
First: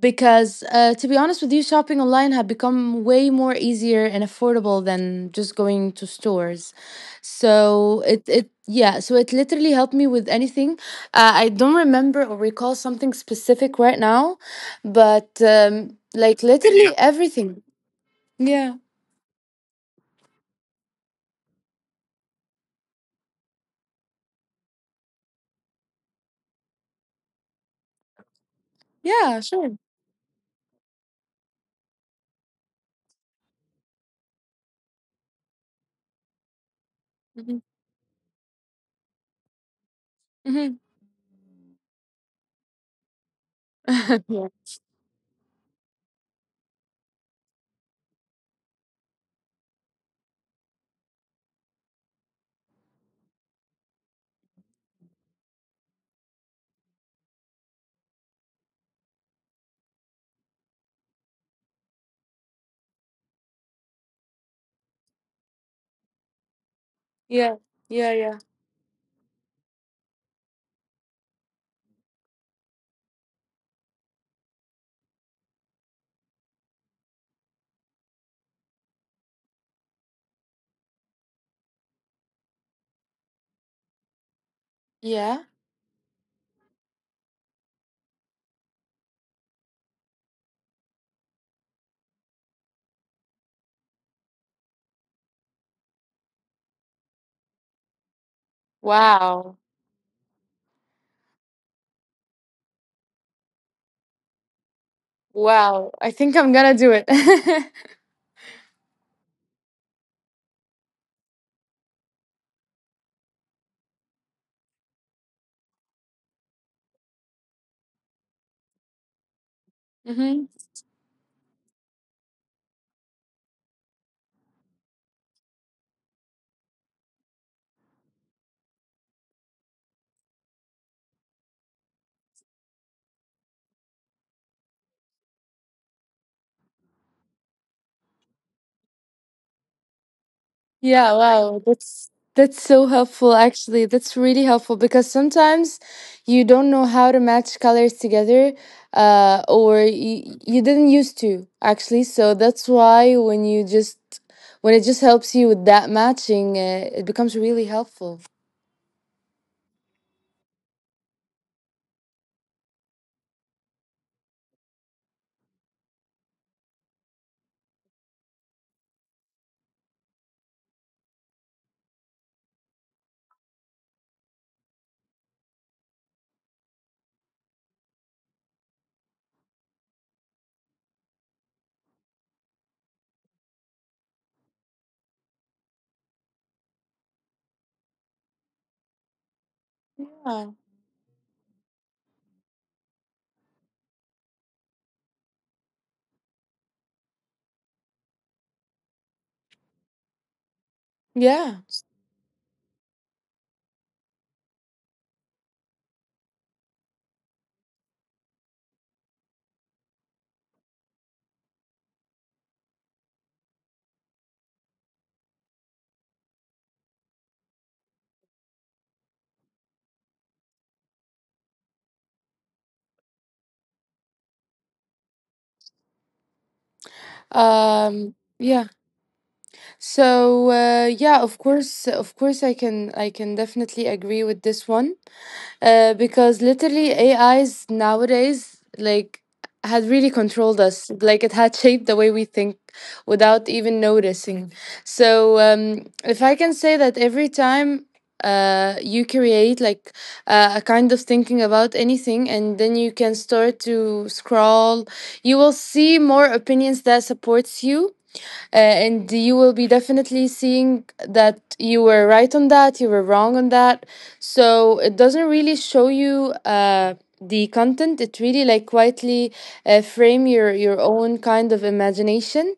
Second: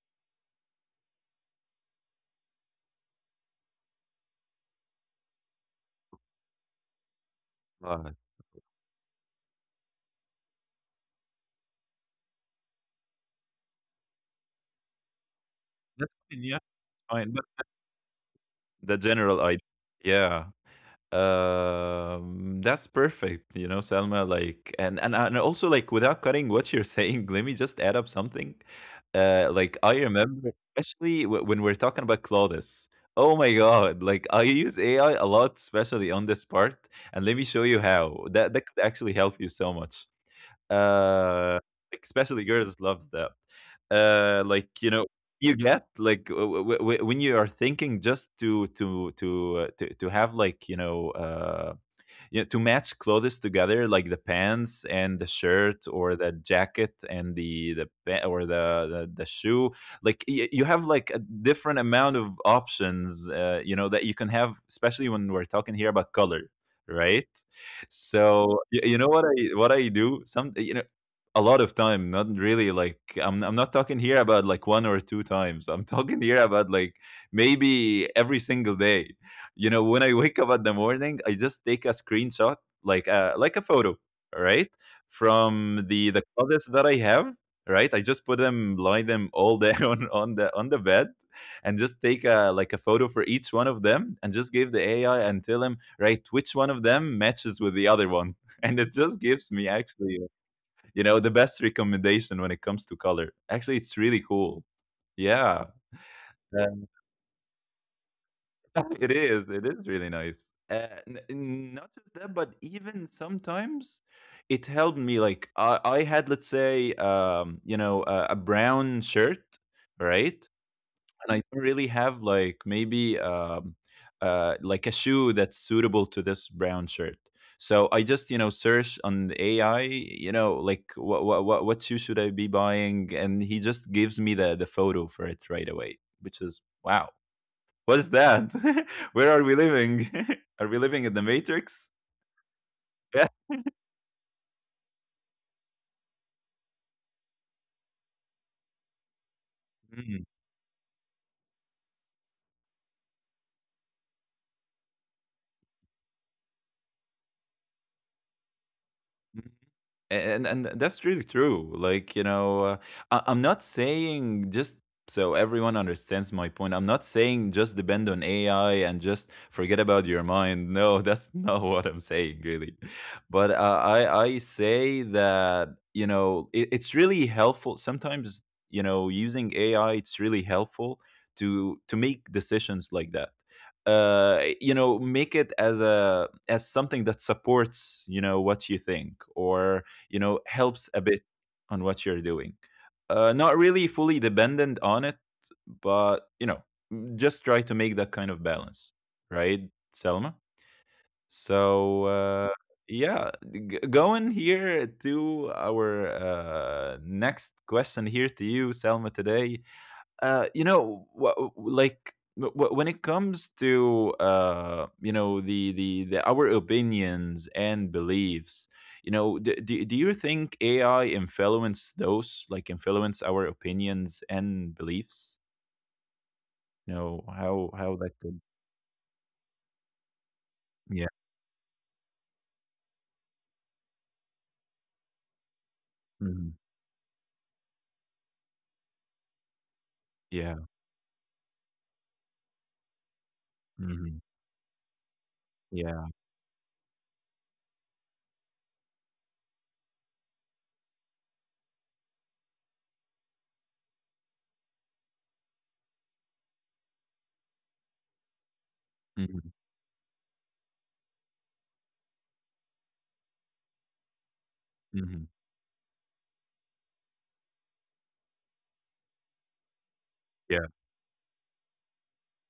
Speaker 2: because uh, to be honest with you, shopping online have become way more easier and affordable than just going to stores. So
Speaker 1: Uh,
Speaker 2: it it yeah, so it literally helped me with anything. Uh, I don't remember or recall something specific right now, but um,
Speaker 1: that's
Speaker 2: like
Speaker 1: fine. Yeah.
Speaker 2: literally Yeah.
Speaker 1: Fine, but
Speaker 2: everything. Yeah,
Speaker 1: the general idea. Yeah. Um, that's perfect, you know, Selma. Like, and and and also, like, without cutting what you're saying, let me just add up something.
Speaker 2: yeah,
Speaker 1: Uh,
Speaker 2: sure.
Speaker 1: like, I remember, especially w- when we're talking about Claudius. Oh my God! Like, I use A I a lot, especially on this part, and let me
Speaker 2: Hmm.
Speaker 1: show you how that that could actually help you so much.
Speaker 2: Hmm.
Speaker 1: Uh, Especially girls love that. Uh
Speaker 2: yeah,
Speaker 1: like, you know, you get like w- w- w- when you are thinking, just to to to uh, to, to have, like, you know, uh yeah, to match clothes together, like the pants and the shirt, or the jacket and the the pa- or the the, the shoe. Like y- you have like a different amount of options, uh, you know, that you can have, especially when we're talking here about color,
Speaker 2: yeah,
Speaker 1: right?
Speaker 2: yeah, yeah.
Speaker 1: So you, you know what I what I do? Some, you know, a lot of time, not really, like I'm, I'm not talking here about like one or two times, I'm talking here about like maybe every single day. You know when I wake up at the morning, I just take a screenshot, like a like a photo, right,
Speaker 2: Yeah.
Speaker 1: from the the clothes that I have, right. I just put them, lie them all down, on the on the bed, and just take a like a photo for each one of them, and just give the AI and tell him, right, which one of them matches with the other one. And it just
Speaker 2: Wow.
Speaker 1: gives me, actually, you know, the best recommendation when it comes to color. Actually, it's really cool. Yeah.
Speaker 2: Wow. I think I'm gonna do it.
Speaker 1: Uh, It is. It is really nice. Uh, n- n- not just that, but even sometimes it helped me. Like I, I had, let's say, um, you know, a, a brown shirt,
Speaker 2: Hmm.
Speaker 1: right? And I don't really have, like, maybe um, uh, like a shoe that's suitable to this brown shirt. So I just, you know, search on the A I, you know, like what what what what shoe should I be buying, and he just gives me the the photo for it right away, which is wow. What's that? Where are we living? Are we
Speaker 2: Yeah,
Speaker 1: living in the
Speaker 2: wow.
Speaker 1: Matrix?
Speaker 2: That's that's so helpful
Speaker 1: Yeah.
Speaker 2: actually. That's really helpful because sometimes you don't know how to match colors together uh or you,
Speaker 1: Mm.
Speaker 2: you didn't used to actually. So that's why when you just when it just helps you with that matching, uh, it becomes really helpful.
Speaker 1: and and that's really true, like, you know, uh, I- I'm not saying, just so everyone understands my point, I'm not saying just depend on AI and just forget about your mind, no, that's not what I'm saying really. But uh, i i say that, you know, it, it's really helpful sometimes, you know, using AI, it's really helpful to to make decisions like that. Uh you know, make it as a as something that supports, you know, what you think, or, you
Speaker 2: Yeah.
Speaker 1: know, helps a bit on what you're doing. Uh, not really fully dependent on it, but, you know, just try to make that kind of balance, right, Selma.
Speaker 2: Yeah.
Speaker 1: So uh, yeah, g- going here to our uh, next question here to you, Selma, today. Uh, you know, wha- like wh- when it comes to, uh, you know, the the the our opinions and beliefs, you know, do, do, do you think A I influence those, like influence our opinions and beliefs? You know how how
Speaker 2: Um
Speaker 1: that could.
Speaker 2: yeah. So uh
Speaker 1: Yeah.
Speaker 2: yeah, of course of course I can I can definitely agree with this one. Uh, because
Speaker 1: Mhm.
Speaker 2: literally A Is nowadays like had really controlled
Speaker 1: Yeah.
Speaker 2: us. Like it had shaped the way we think without even
Speaker 1: Hmm.
Speaker 2: noticing. So um,
Speaker 1: Yeah.
Speaker 2: if I can say that every time uh you create like uh, a kind of thinking about anything, and then you can start to scroll, you will see more opinions that supports you, uh, and you will
Speaker 1: Hmm.
Speaker 2: be definitely seeing that you were right on that, you were wrong on that. So it doesn't
Speaker 1: Hmm.
Speaker 2: really show you uh, the content. It really like quietly uh, frame your
Speaker 1: Yeah.
Speaker 2: your own kind of imagination.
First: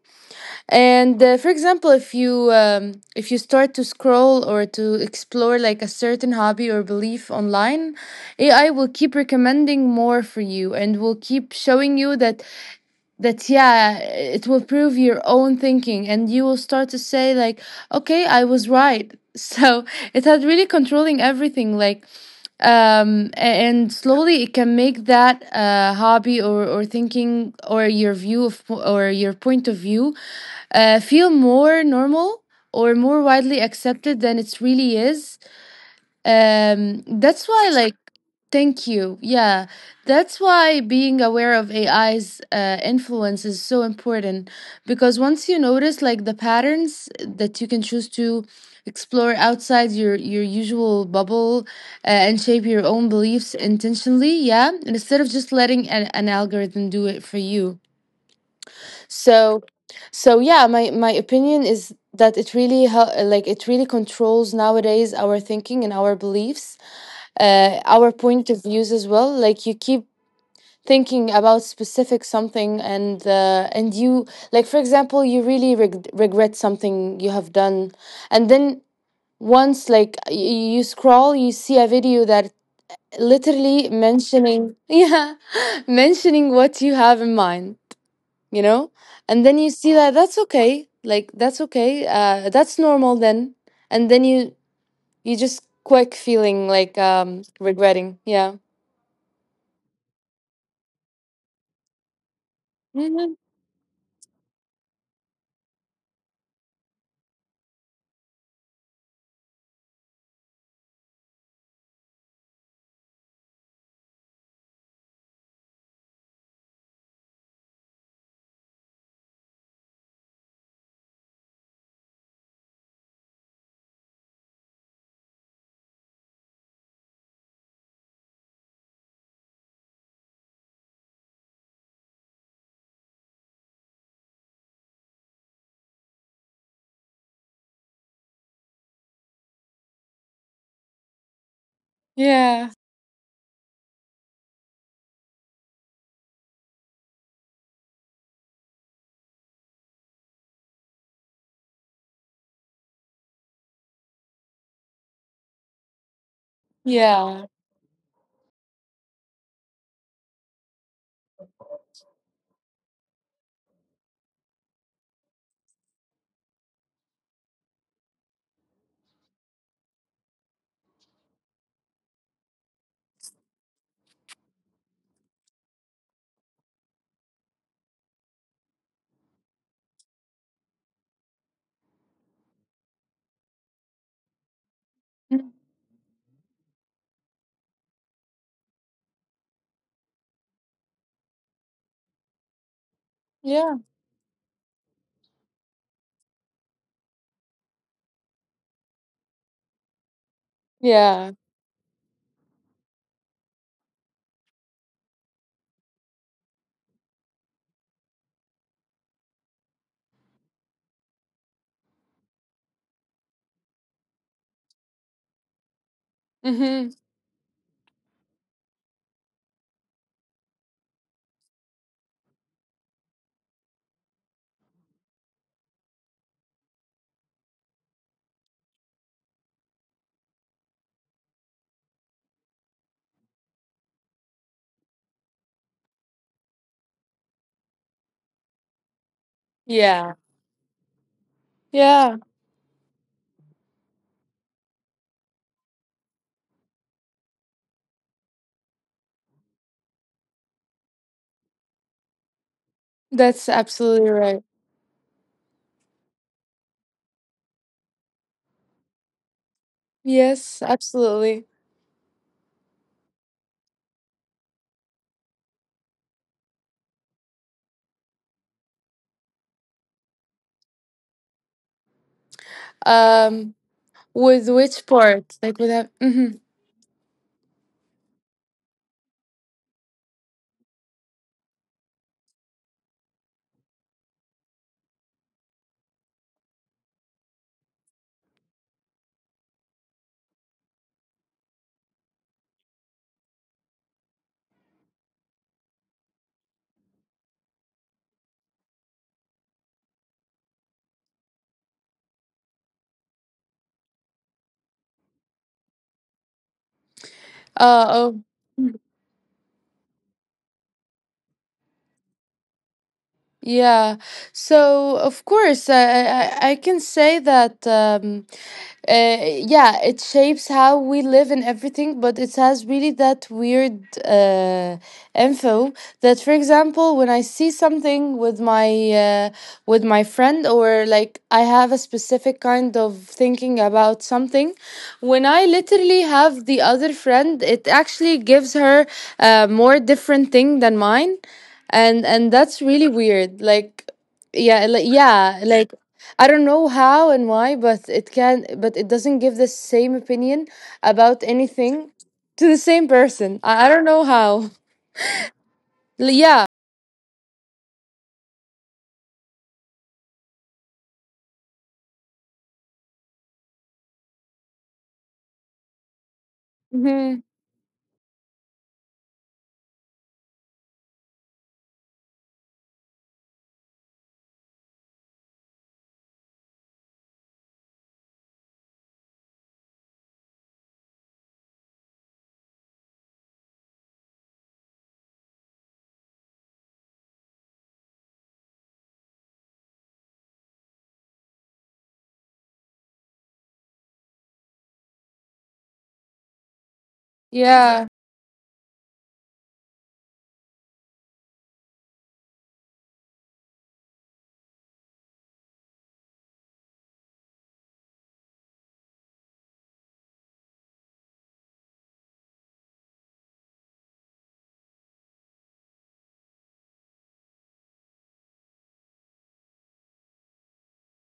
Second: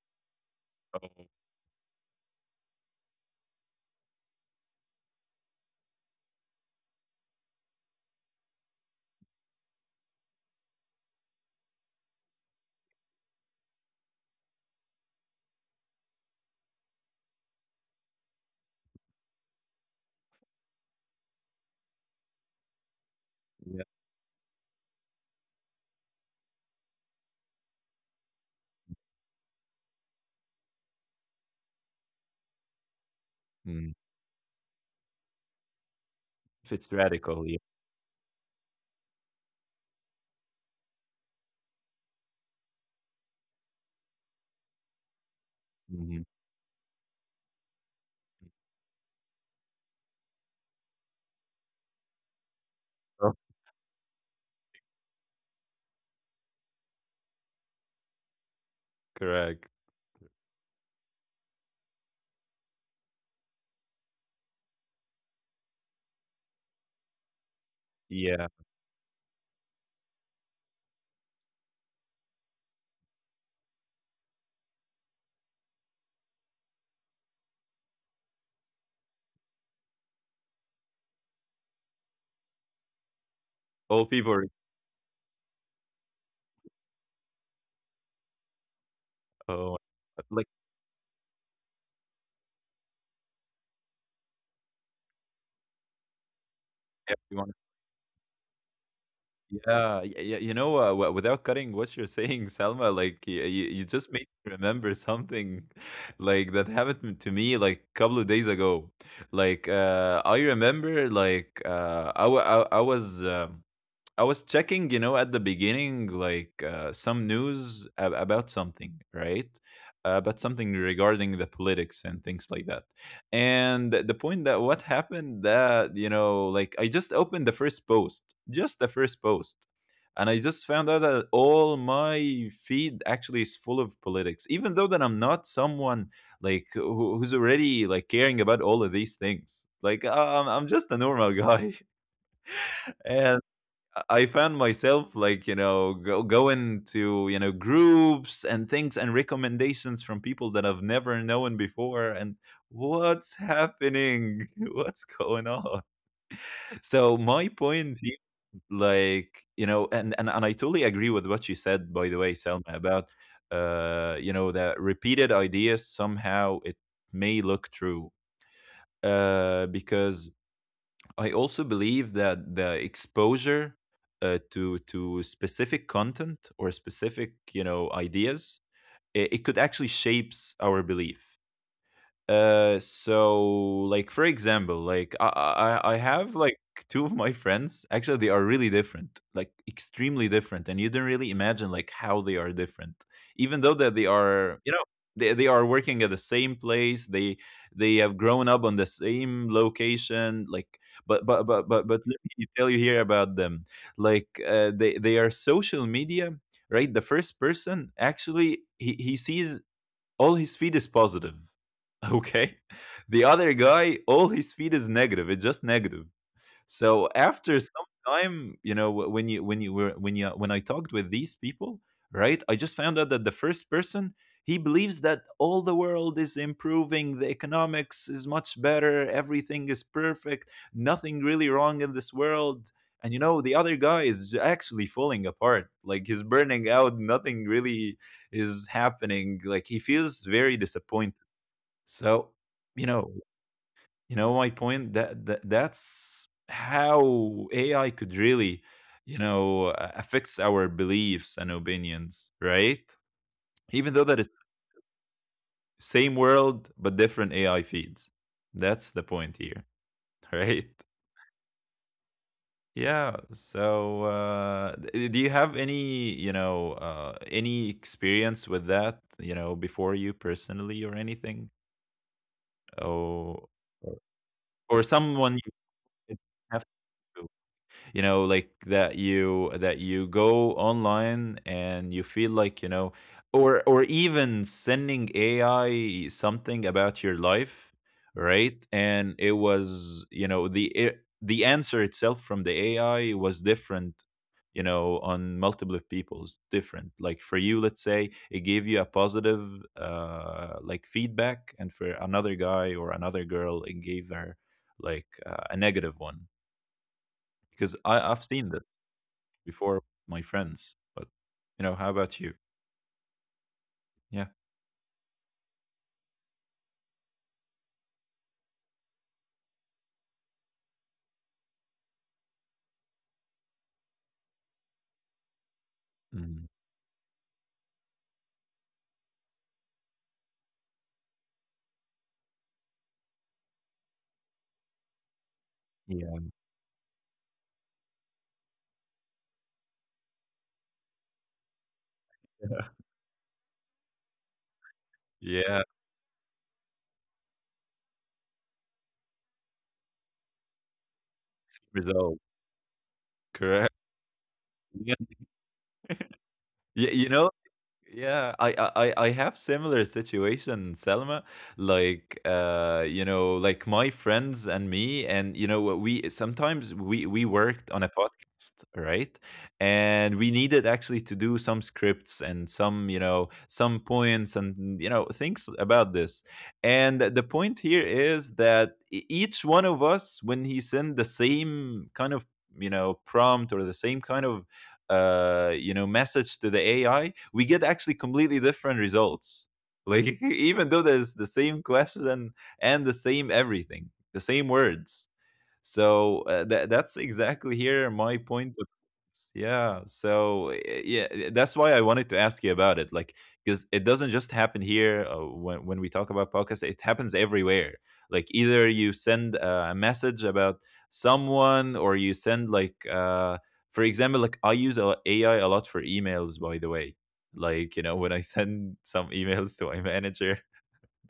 Speaker 2: And
Speaker 1: Oh,
Speaker 2: uh, for example, if you um, if you start to scroll or to explore like a certain hobby or belief online, A I will keep recommending more for you and will keep showing you that that yeah it will prove your own thinking, and you will start to say like, "Okay, I was right." So it had really controlling everything, like um a-
Speaker 1: yeah.
Speaker 2: and slowly it can make that uh hobby or or thinking or your view of or your point of view uh feel more normal or more widely
Speaker 1: Mm.
Speaker 2: accepted than it really is.
Speaker 1: If it's
Speaker 2: Um
Speaker 1: radical,
Speaker 2: that's
Speaker 1: yeah.
Speaker 2: why like Thank you. Yeah, that's why being aware of A I's uh, influence is so important, because once you notice
Speaker 1: Hmm.
Speaker 2: like the patterns, that you can choose to explore outside your your usual bubble uh, and shape your own
Speaker 1: Oh,
Speaker 2: beliefs intentionally, yeah, instead of just letting an, an algorithm do it for you. So,
Speaker 1: correct.
Speaker 2: so yeah, my my opinion is that it really hel- like it really controls nowadays our thinking and our beliefs, uh, our
Speaker 1: Yeah.
Speaker 2: point of views as well. Like you keep thinking about specific something, and uh, and you, like for example, you really reg- regret something you have done, and then once like y- you scroll you see a video that literally
Speaker 1: All people are-
Speaker 2: mentioning yeah mentioning what you have in mind, you know? And then
Speaker 1: oh,
Speaker 2: you see that
Speaker 1: like
Speaker 2: that's okay, like that's okay, uh, that's normal then. And then you you just quick feeling like um
Speaker 1: everyone.
Speaker 2: regretting, yeah.
Speaker 1: Yeah, y y you know, uh, w without cutting what you're saying, Selma, like you,
Speaker 2: Mm-hmm.
Speaker 1: you just made me remember something like that happened to me like a couple of days ago. Like uh I remember, like uh I wa- I, I was um I was checking, you know, at the beginning, like uh, some news ab- about something, right? Uh, about something regarding the politics and things like that. And the point that what happened that, you know, like I just opened the first post, just the first post. And I just found out that all my feed actually is full of politics, even though that I'm not someone like who, who's already like caring about all of these things. Like uh, I'm, I'm just a normal guy.
Speaker 2: Yeah,
Speaker 1: And I found myself like you know go, going to you know groups and things and recommendations from people that I've never known before and what's happening. What's going on? So my
Speaker 2: yeah,
Speaker 1: point here, like you know and, and and I totally agree with what you said by the way, Selma, about uh you know that repeated ideas somehow it may look true uh because I also believe that the exposure, uh, to to specific content or specific you know ideas, it, it could actually shapes our belief. Uh, so like for example, like I I I have like two of my friends. Actually, they are really different, like extremely different, and you don't really imagine like how they are different, even though
Speaker 2: yeah,
Speaker 1: that they are you know they they are working at the same place. They they have grown up on the same location, like. But
Speaker 2: yeah,
Speaker 1: but but but but let me tell you here about them. Like uh, they they are social media, right? The first person, actually, he he sees all his feed is positive, okay. The other guy, all his feed is negative, it's just negative.
Speaker 2: mhm,
Speaker 1: So after some time, you know, wh- when you when you were when you when I talked with these people, right, I just found out that the first person, he believes that all the world is improving, the economics is much better, everything is perfect, nothing really wrong in this world. And you know, the other guy is j- actually falling apart, like he's burning out, nothing really is happening, like he
Speaker 2: yeah,
Speaker 1: feels very disappointed.
Speaker 2: yeah,
Speaker 1: So, you know, you know my point? That that that's how A I could really, you know, a- affects our beliefs and opinions, right?
Speaker 2: that's
Speaker 1: Even though that
Speaker 2: absolutely
Speaker 1: is
Speaker 2: right.
Speaker 1: same world but different A I feeds. That's the point here,
Speaker 2: Yes,
Speaker 1: right?
Speaker 2: absolutely.
Speaker 1: Yeah. So, uh, d- do you have any, you know, uh, any experience with that, you know, before you personally or anything, or
Speaker 2: Um,
Speaker 1: or
Speaker 2: with
Speaker 1: or
Speaker 2: which
Speaker 1: someone
Speaker 2: part?
Speaker 1: you
Speaker 2: Like with that? Mm-hmm.
Speaker 1: have to? You know, like that you that you go online and you feel like you know, or or even sending AI something about your life, right? And it was you know the it, the answer itself from the AI was different, you know, on multiple people's different. Like for you, let's say it gave you a positive uh like feedback, and for another guy or another girl, it gave her like uh, a negative one. Because I,
Speaker 2: Uh,
Speaker 1: I've seen this before my friends. But you know, how about you?
Speaker 2: yeah.
Speaker 1: Yeah.
Speaker 2: So, of course, I, I, I can say that, um, uh, yeah, it shapes how we live and everything, but it has really that weird uh, info that, for
Speaker 1: Mm.
Speaker 2: example, when I see something with my uh, with my friend, or like I have a specific kind of thinking about something, when I literally
Speaker 1: Yeah.
Speaker 2: have the other friend, it actually gives her a more different thing than mine. And and that's really weird, like yeah like, yeah
Speaker 1: Yeah.
Speaker 2: like I don't know how and why, but it can, but it doesn't give the same opinion about anything
Speaker 1: Result.
Speaker 2: to the same person.
Speaker 1: Correct.
Speaker 2: i, I don't know how.
Speaker 1: Yeah.
Speaker 2: L- yeah.
Speaker 1: Y- You know, yeah, I I I I have similar situation, Selma. Like uh, you know, like my friends and me, and you know, what we sometimes we we
Speaker 2: Hmm.
Speaker 1: worked on a podcast, right? And we needed actually to do some scripts and some you know some points and you know things about this. And the point here is that e- each one of us, when he sent the same kind of you know prompt or the same kind of uh, you know message to the A I, we get actually completely different results. Like even though there's the same question and the same everything, the same words. So uh, that that's exactly here
Speaker 2: Yeah.
Speaker 1: my point of yeah. So uh, yeah, uh, that's why I wanted to ask you about it, like because it doesn't just happen here uh, when when we talk about podcasts. It happens everywhere. Like either you send uh, a message about someone, or you send like uh, for example, like I use a lo- A I a lot for emails. By the way, like you know when I send some emails to my manager,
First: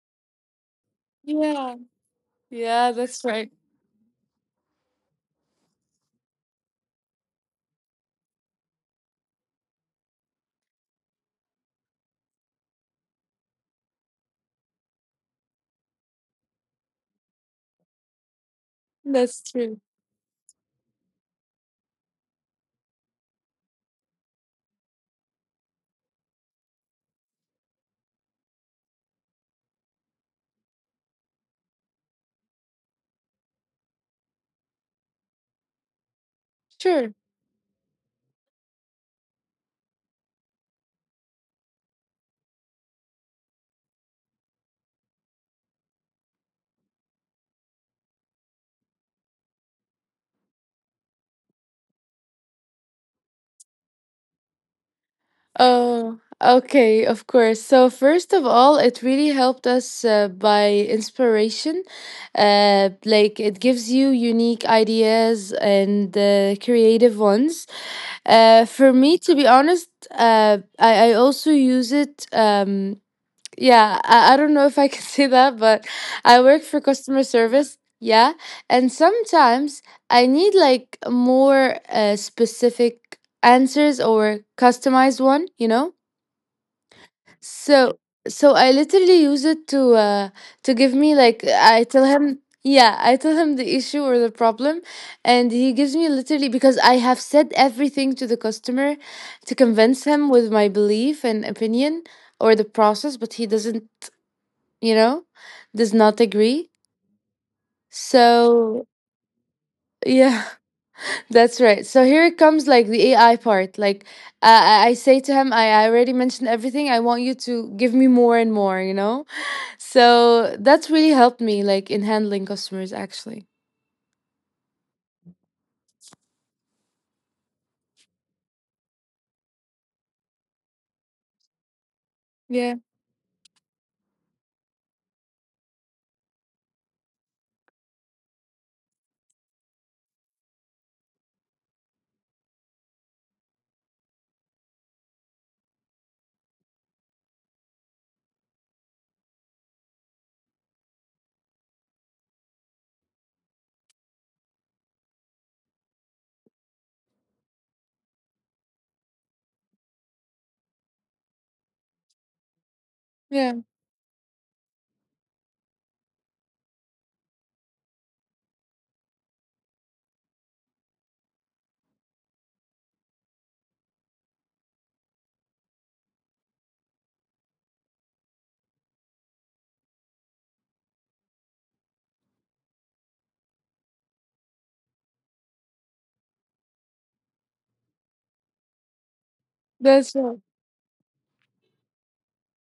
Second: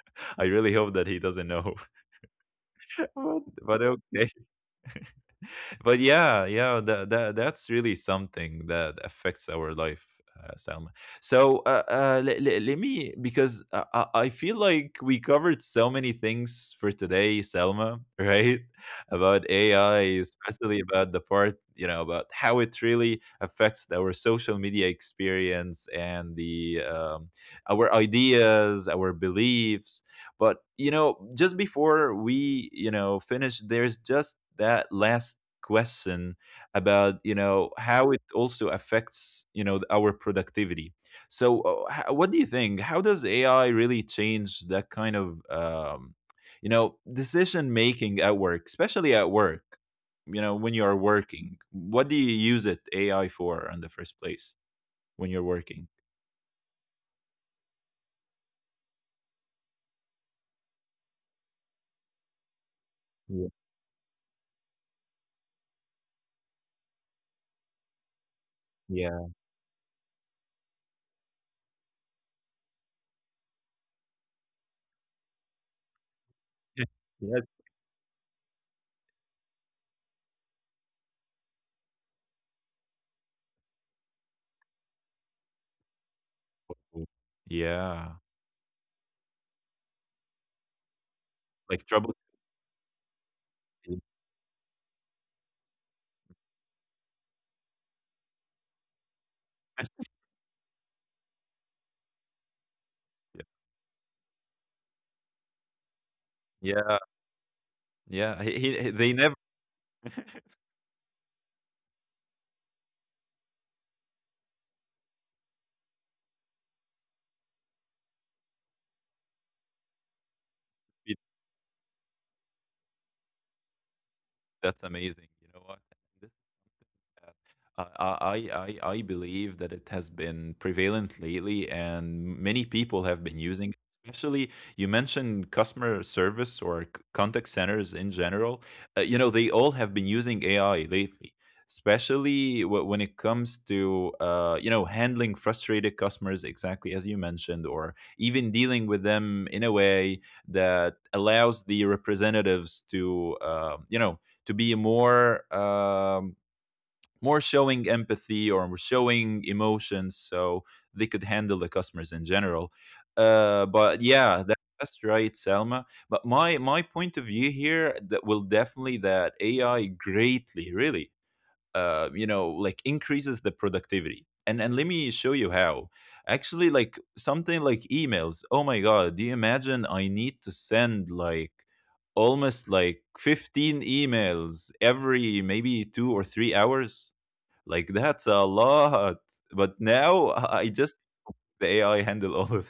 Speaker 1: I really hope that he doesn't know.
Speaker 2: Yeah. Yeah, that's
Speaker 1: but,
Speaker 2: right.
Speaker 1: but okay. But yeah, yeah, that, that that's really something that affects our life, uh, Salma. So uh, uh, let, let, let me, because I, I I feel like we covered so many things for today, Selma. Right? About
Speaker 2: That's true.
Speaker 1: A I, especially about the part you know about how it really affects our social media experience and the um, our ideas, our beliefs. But you know, just before we you know finish, there's just that last question about
Speaker 2: Sure.
Speaker 1: you know how it also affects you know our productivity. So uh, h- what do you think, how does AI really change that kind of um, you know decision making at work, especially at work, you know, when you are working, what do you use it AI for in the first place when you're working?
Speaker 2: Oh, okay, of course. So, first of all, it really helped us uh, by inspiration. Uh,
Speaker 1: Yeah.
Speaker 2: like, it gives you unique ideas and uh, creative ones. Uh, for me,
Speaker 1: Yeah.
Speaker 2: to be honest, uh, I, I also use it. Um, yeah, I, I don't know if I can say that, but I work for customer
Speaker 1: Yes.
Speaker 2: service, yeah, and sometimes I need like more uh, specific answers or customized one, you know? so
Speaker 1: Yeah,
Speaker 2: so I literally use it to uh to give me, like, I
Speaker 1: like
Speaker 2: tell
Speaker 1: trouble.
Speaker 2: him, yeah, I tell him the
Speaker 1: Yeah.
Speaker 2: issue or the problem, and he gives me literally, because I have said everything to the customer to convince him with my belief and opinion or the process, but he doesn't, you know, does not agree.
Speaker 1: Yeah. Yeah, he,
Speaker 2: So,
Speaker 1: he- they never.
Speaker 2: yeah, that's right. So here it comes, like the A I part. Like I I I say to him, I, I already mentioned everything. I want you to give me more and more, you know? So that's really helped me like in handling customers actually.
Speaker 1: That's amazing. You know what? This is something that uh, I, I, I I believe that it has been prevalent lately, and many
Speaker 2: Yeah,
Speaker 1: people have been using it. Especially, you mentioned customer service or c- contact centers in general. Uh, you know, they all have been using A I lately, especially wh- when it comes to, uh, you know, handling frustrated customers, exactly as you mentioned, or even dealing with them in a way that allows the representatives to, uh, you know, to be more um, more showing empathy or showing emotions, so they could handle the customers in general.
Speaker 2: yeah,
Speaker 1: Uh, but yeah, that, that's right, Selma, but my my point of view here that will definitely that AI greatly really, uh, you know, like increases the productivity. and and let me show you how. Actually, like something like emails, oh my god, do you imagine I need to send like almost like fifteen emails every maybe two or three hours? Like that's a lot. But
Speaker 2: that's
Speaker 1: now
Speaker 2: right.
Speaker 1: I just the AI handle all of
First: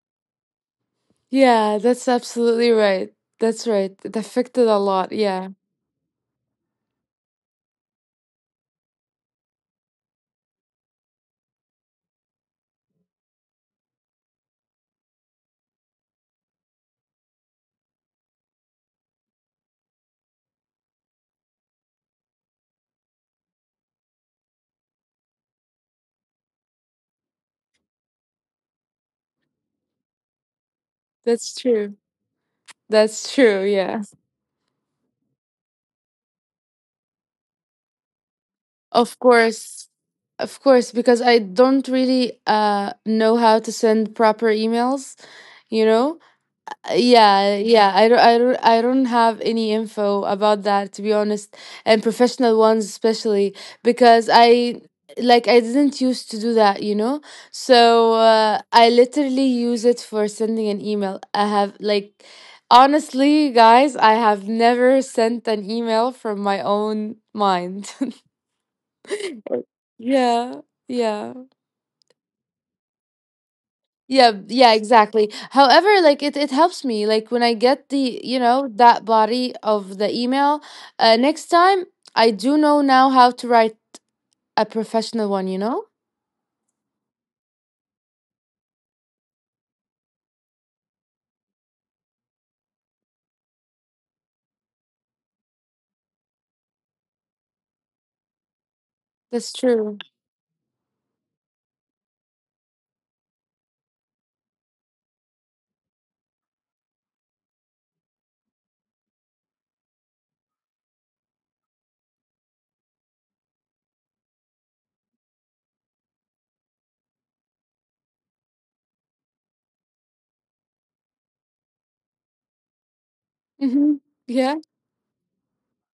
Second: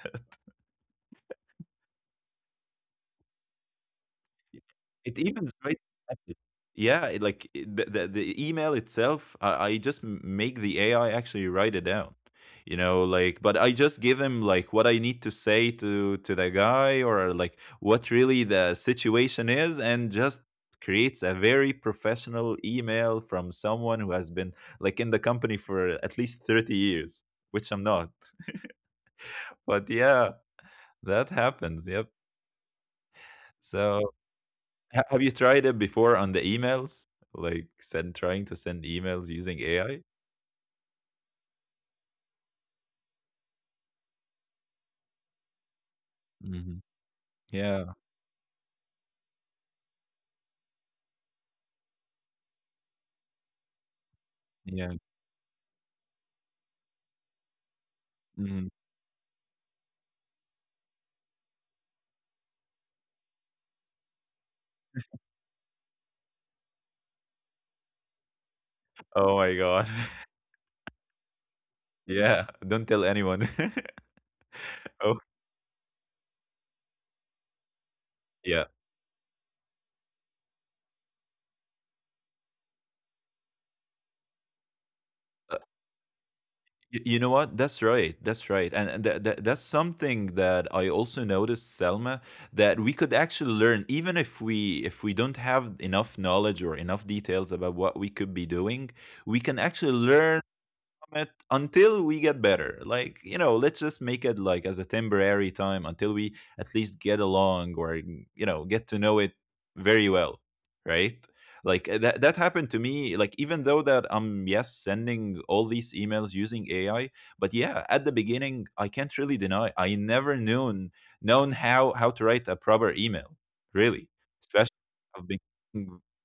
Speaker 2: Yeah, that's absolutely right. That's right. It affected a lot.
Speaker 1: it.
Speaker 2: Yeah,
Speaker 1: Evens right at it. Yeah, it like it the the the email itself, I I just m make the A I actually write it down, you know, like but I just give him, like, what I need to say to to the guy or, like, what really the situation is, and just creates a very professional email from someone who has been, like, in the company for at least thirty years, which I'm not. But yeah, that
Speaker 2: that's
Speaker 1: happens,
Speaker 2: true.
Speaker 1: yep.
Speaker 2: That's true. Yeah.
Speaker 1: So Ha- have you tried it before on the emails? Like send trying to send
Speaker 2: Of
Speaker 1: emails using
Speaker 2: course,
Speaker 1: A I?
Speaker 2: of course, because I don't really uh know how to send proper emails, you know?
Speaker 1: Hmm.
Speaker 2: Uh, Yeah,
Speaker 1: Yeah,
Speaker 2: yeah, I don't, I don't, I don't have any info about that, to be honest, and professional ones especially, because
Speaker 1: yeah.
Speaker 2: I, like I didn't used to do that, you know? So
Speaker 1: Mhm.
Speaker 2: uh, I literally use it for sending an email. I have like, honestly, guys, I have never sent an email from my own mind.
Speaker 1: Oh my
Speaker 2: Right.
Speaker 1: god.
Speaker 2: Yeah, yeah.
Speaker 1: Yeah, don't tell anyone.
Speaker 2: Yeah, yeah,
Speaker 1: Oh,
Speaker 2: exactly. However, like it, it helps me. Like when I get the, you
Speaker 1: yeah.
Speaker 2: know, that body of the email, uh, next time I do know now how to write a professional
Speaker 1: Uh,
Speaker 2: one, you know?
Speaker 1: y- you know what? That's right. That's right. And and that, that that's something that I also noticed, Selma, that we could actually learn, even if we if we don't have enough knowledge or enough details about what we could be doing, we can
Speaker 2: That's
Speaker 1: actually
Speaker 2: true.
Speaker 1: learn it until we get better. Like, you know, let's just make it like as a temporary time until we at least get along, or, you know, get to know it very well. Right. Like uh, that, that happened to me. Like, even though that I'm, yes, sending all these emails using A I, but yeah, at the beginning, I can't really deny I never known, known how, how to write a proper email, really.
Speaker 2: Hmm.
Speaker 1: Especially
Speaker 2: Yeah.
Speaker 1: I've been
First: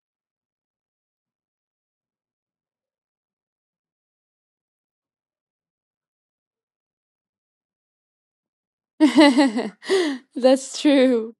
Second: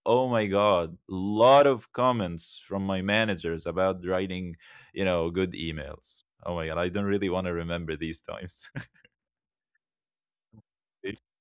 Speaker 1: oh my god lot of comments from my managers about writing you know, good emails. Oh my god, I don't really want to remember these times.
Speaker 2: That's true.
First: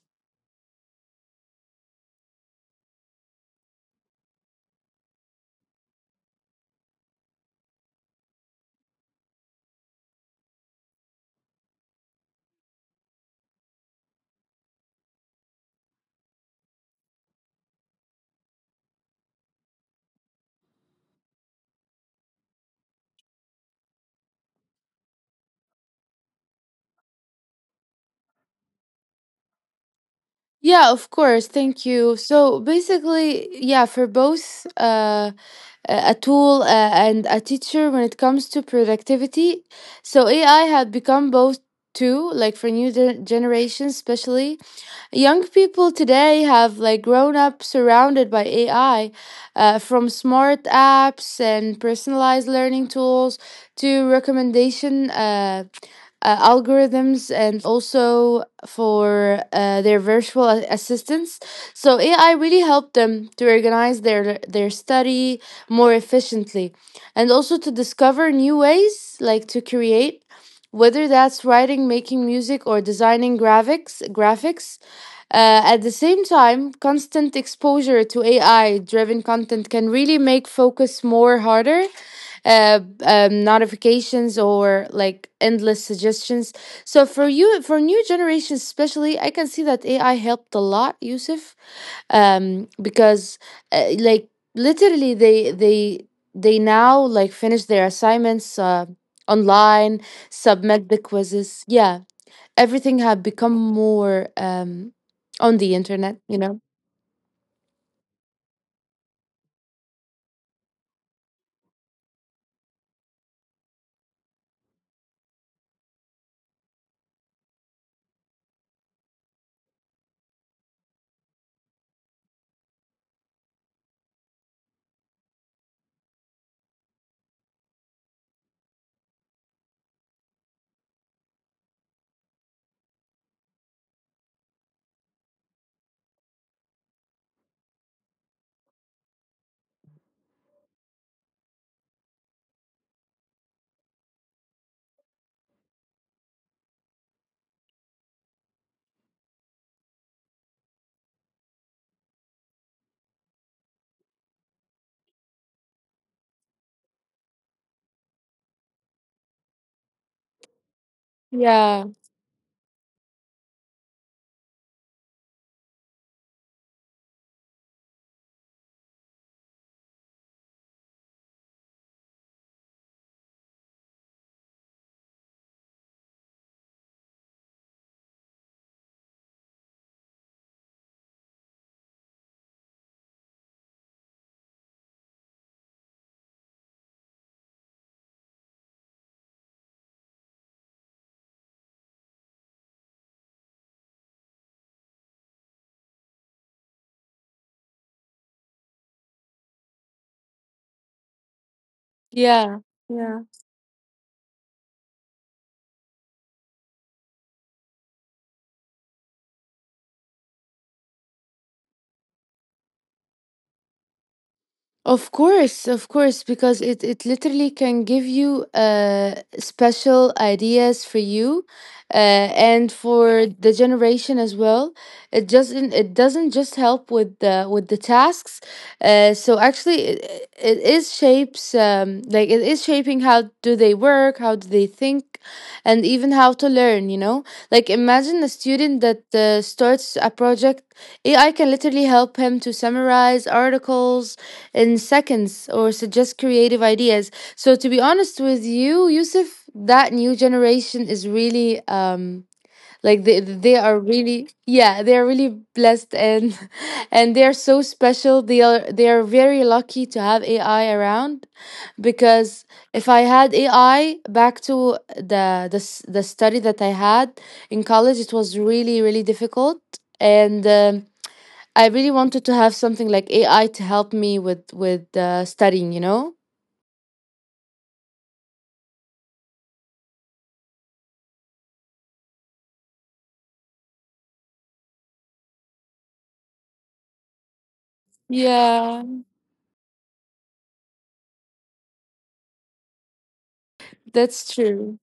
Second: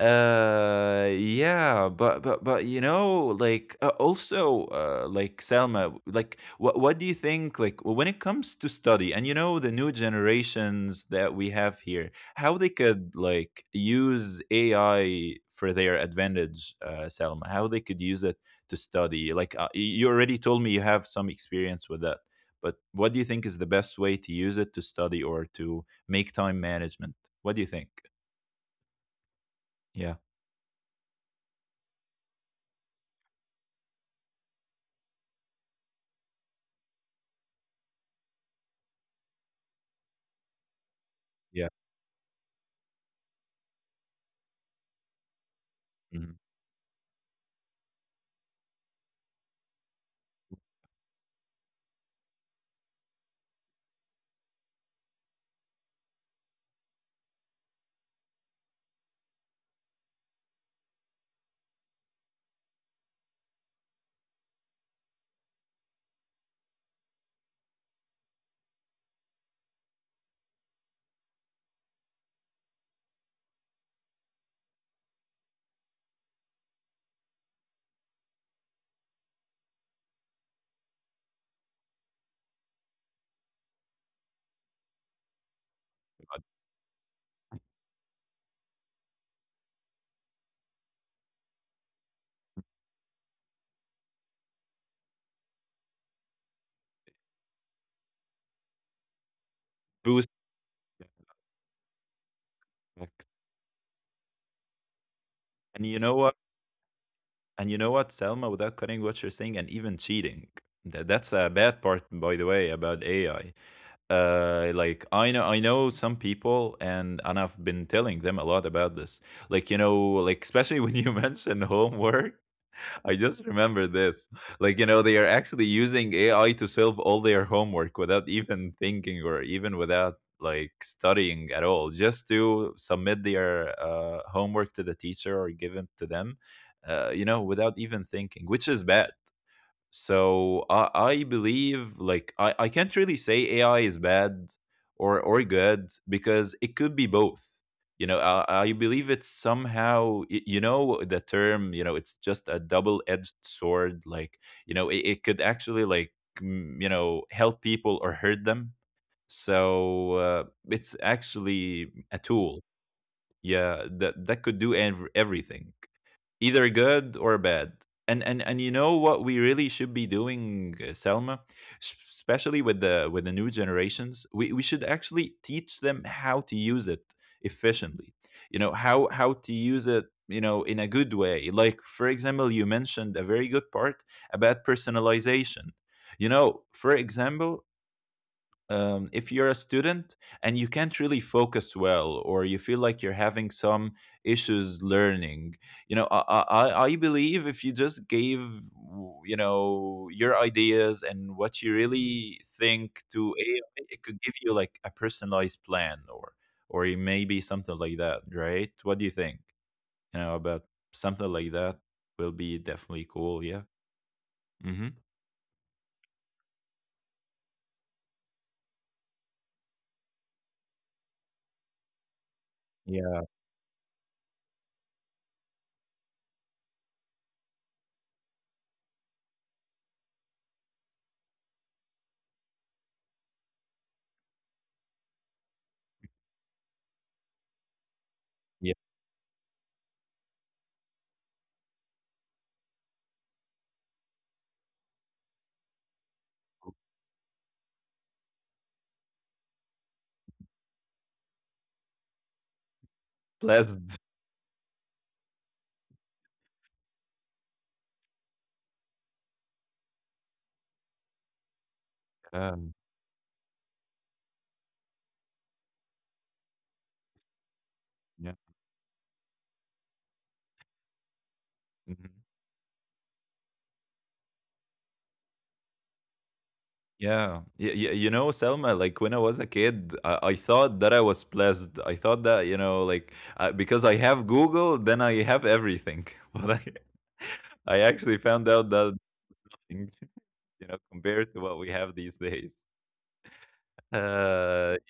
Speaker 1: Uh, yeah, but but but you know, like uh, also uh, like Selma, like what what do you think? Like when it comes to study, and you know the new generations that we have here, how they could like use A I for their advantage, uh, Selma? How they could use it to study? Like uh, y- you already told me you have some experience with that, but what do you think is the best way to use it to study or to make time management? What do you think?
Speaker 2: Yeah, of course.
Speaker 1: Yeah,
Speaker 2: Thank you. So basically, yeah, for both uh, a a tool uh, and a teacher when it comes to productivity, so A I had become both too, like for new
Speaker 1: yeah.
Speaker 2: gen- generations, especially young people today have like grown
Speaker 1: Mhm.
Speaker 2: up surrounded by A I, uh, from smart apps and personalized learning tools to recommendation. Uh, uh, algorithms and also for uh, their virtual a- assistants. So A I really helped them to organize their their study more efficiently, and also to discover new ways like to create, whether that's writing, making music or designing graphics graphics. Uh, at the same time, constant exposure to A I driven content can really make focus more harder, uh, um, notifications or like endless suggestions. So for you, for new generations especially, I can see that A I helped a lot, Yusuf, um, because uh, like literally they they they now like finish their assignments uh, online, submit the quizzes. Yeah, everything had become
Speaker 1: Like-
Speaker 2: more um, on the internet.
Speaker 1: And
Speaker 2: You
Speaker 1: you know
Speaker 2: know.
Speaker 1: what? And you know what, Selma, without cutting what you're saying and even cheating. Th- That's a bad part, by the way, about A I. Uh, like I know, I know some people, and and I've been telling them a lot about this. Like you know, like especially when you mention homework, I just remember this. Like, you know, they are actually using A I to solve all their homework without even thinking, or even without like studying at all, just to submit their uh, homework to the teacher or give it to them, uh, you know, without even thinking, which is bad. So I, I believe like I, I can't really say A I is bad or or good because it could be both. You know, I, I believe it's somehow y- you know the term, you know, it's just a double-edged sword. Like, you know, it, it could actually like mm, you know, help people or hurt them. So uh, it's
Speaker 2: Yeah,
Speaker 1: actually a tool. Yeah, that that could do ev- everything either good or bad and and and you know what we really should be doing uh, Selma. S- especially with the with the new generations, we, we should actually teach them how to use it efficiently. You know how how to use it, you know, in a good way. Like, for example, you mentioned a very good part about personalization. You know, for example, um, if you're a student and you can't really focus well, or you feel like you're having some issues learning, you know, i i, I believe if you just gave, you know, your ideas and what you
Speaker 2: yeah,
Speaker 1: really
Speaker 2: yeah.
Speaker 1: think to A I, it could give you like a personalized plan, or or it may be something like that. Right? What do you think, you know, about something like that? Will be definitely cool. Yeah.
Speaker 2: Of
Speaker 1: Mm-hmm.
Speaker 2: course, of course, because it, it literally can give you uh, special ideas for you uh, and for the
Speaker 1: Yeah.
Speaker 2: generation as well. It doesn't it doesn't just help with the with the tasks. Uh, so actually, it, it is shapes um, like it is shaping how do they work, how do they think, and even how to learn. You know, like imagine a student
Speaker 1: Yeah.
Speaker 2: that uh, starts a project. A I can literally help him to summarize articles in seconds or suggest creative ideas. So, to be honest with you, Yusuf, that new generation is really um like they they are
Speaker 1: Blessed.
Speaker 2: really yeah they are really blessed, and and they are so special, they are they are very lucky to have A I around, because
Speaker 1: um,
Speaker 2: if I had A I back to the the s- the study that I had in college, it
Speaker 1: yeah.
Speaker 2: was really really difficult. And um, I really
Speaker 1: Mm-hmm.
Speaker 2: wanted to have something like A I to help me with with uh, studying, you know?
Speaker 1: Yeah. Y- y- you know, Selma, like when I was a kid, I, I thought that I was blessed. I thought that, you know, like uh, because I have Google, then I have everything. But I, I actually found out that,
Speaker 2: Yeah,
Speaker 1: you know, compared to what we have these days.
Speaker 2: that's
Speaker 1: Uh,
Speaker 2: true.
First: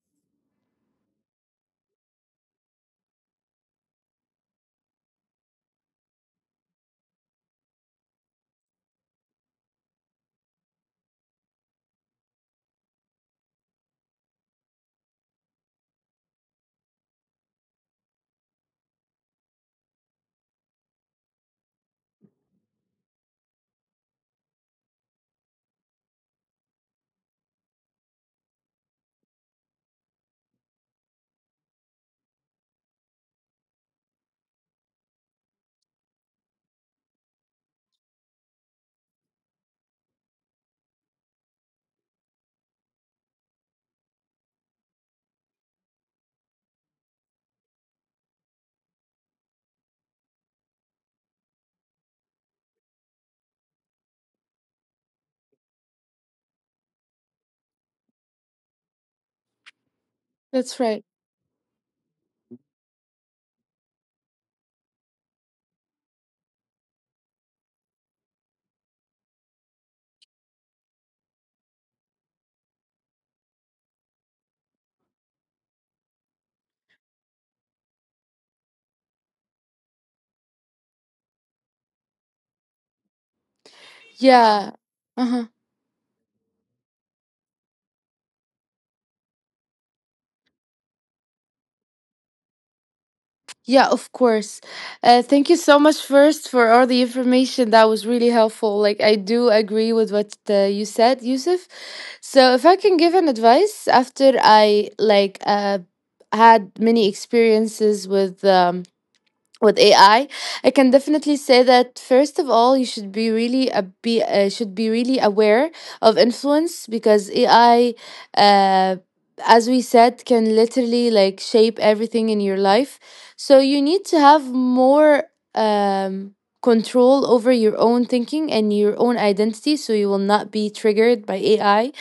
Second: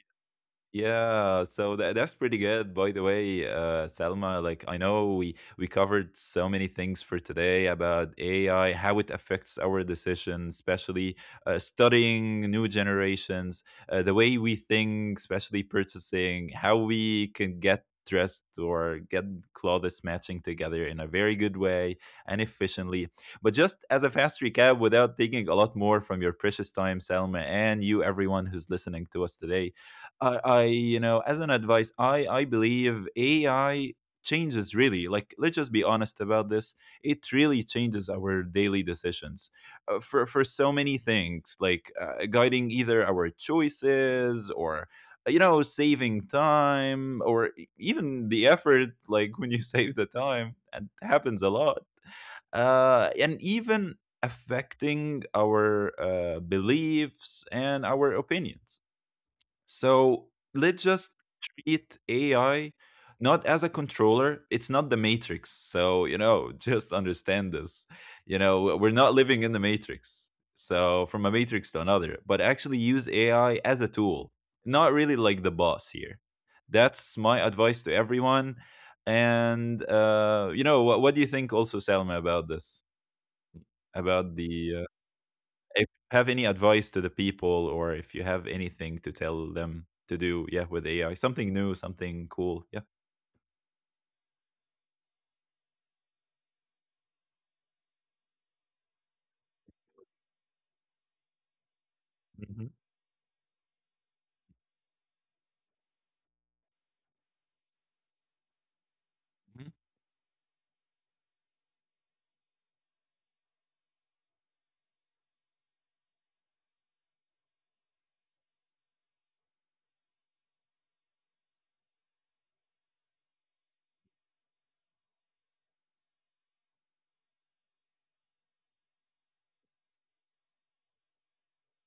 Speaker 1: yeah, so tha that's pretty good, by the way, uh, Selma. Like, I know we we covered so many things for today about A I, how it affects our decisions, especially uh, studying, new generations, uh, the way we think, especially purchasing, how we can get dressed or get clothes matching together in a very good way and efficiently. But just as a fast recap, without taking a lot more from your precious time, Selma, and you, everyone who's listening to us today. I, I you know, as an advice, i i believe AI changes really, like, let's just be honest about this. It really changes our daily decisions, uh, for for so many things, like uh, guiding either our choices or, uh, you know, saving time, or e- even the effort, like when you save the time and it happens a lot, uh, and even affecting our uh, beliefs and our opinions. So
Speaker 2: That's
Speaker 1: let's
Speaker 2: right.
Speaker 1: just treat A I not as a controller. It's not the matrix. So, you know, just understand this. You know, we're not living in the matrix. So, from a matrix to another, but actually use A I as a tool, not really like the boss here. That's my advice to everyone. And, uh, you know, what, what do you think also, Salma, about this? About
Speaker 2: Yeah.
Speaker 1: the,
Speaker 2: Uh-huh.
Speaker 1: if you have any advice to the people, or if you have anything to tell them to do, yeah, with A I, something new, something cool. Yeah.
Speaker 2: Yeah, of course. Uh, thank you so much first for all the information. That was really helpful. Like I do agree with what uh, you said, Yusuf. So if I
Speaker 1: Hmm.
Speaker 2: can give an advice after I like uh had many experiences with um with
Speaker 1: Hmm.
Speaker 2: A I, I I can definitely say that first of all, you should be really a be uh, should be really aware of influence because A I, uh, as we said, can literally like shape everything in your life. So you need to have more um, control over your own thinking and your own identity, so you will not be triggered by A I.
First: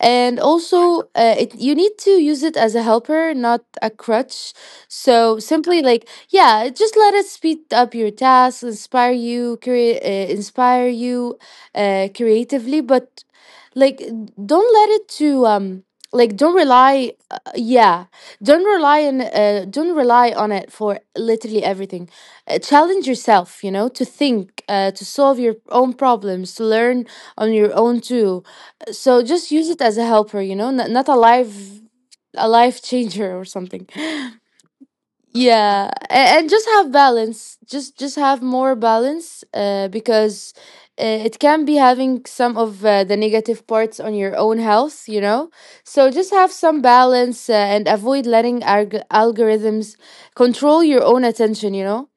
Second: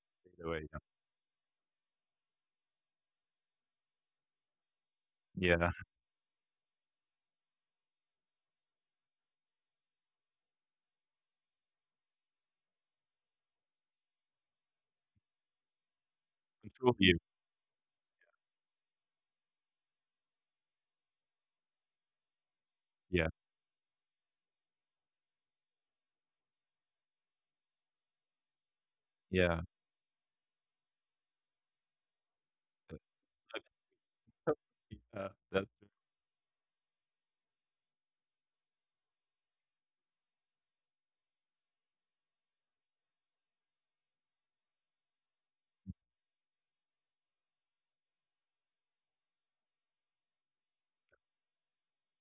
Speaker 2: And
Speaker 1: Either way, yeah.
Speaker 2: also uh, it, you need to use it as a helper, not a crutch. So
Speaker 1: Yeah.
Speaker 2: simply, like, yeah, just let it speed up your tasks, inspire you, crea- uh, inspire you uh, creatively, but like don't let it to um like don't
Speaker 1: Control
Speaker 2: rely
Speaker 1: you.
Speaker 2: uh, yeah don't rely on uh, don't rely on it for literally everything. Uh, challenge
Speaker 1: Yeah.
Speaker 2: yourself, you know, to think, uh, to solve your own problems, to learn on your own too. So just
Speaker 1: Yeah.
Speaker 2: use it as a helper, you know, n- not a life, a life changer or something.
Speaker 1: Uh, Yeah. That's
Speaker 2: Yeah, a- and just have balance. Just just have more balance uh, because uh, it can be having some of uh, the negative parts on your own health, you know? So just have some balance uh, and avoid letting alg- algorithms control your own attention, you know?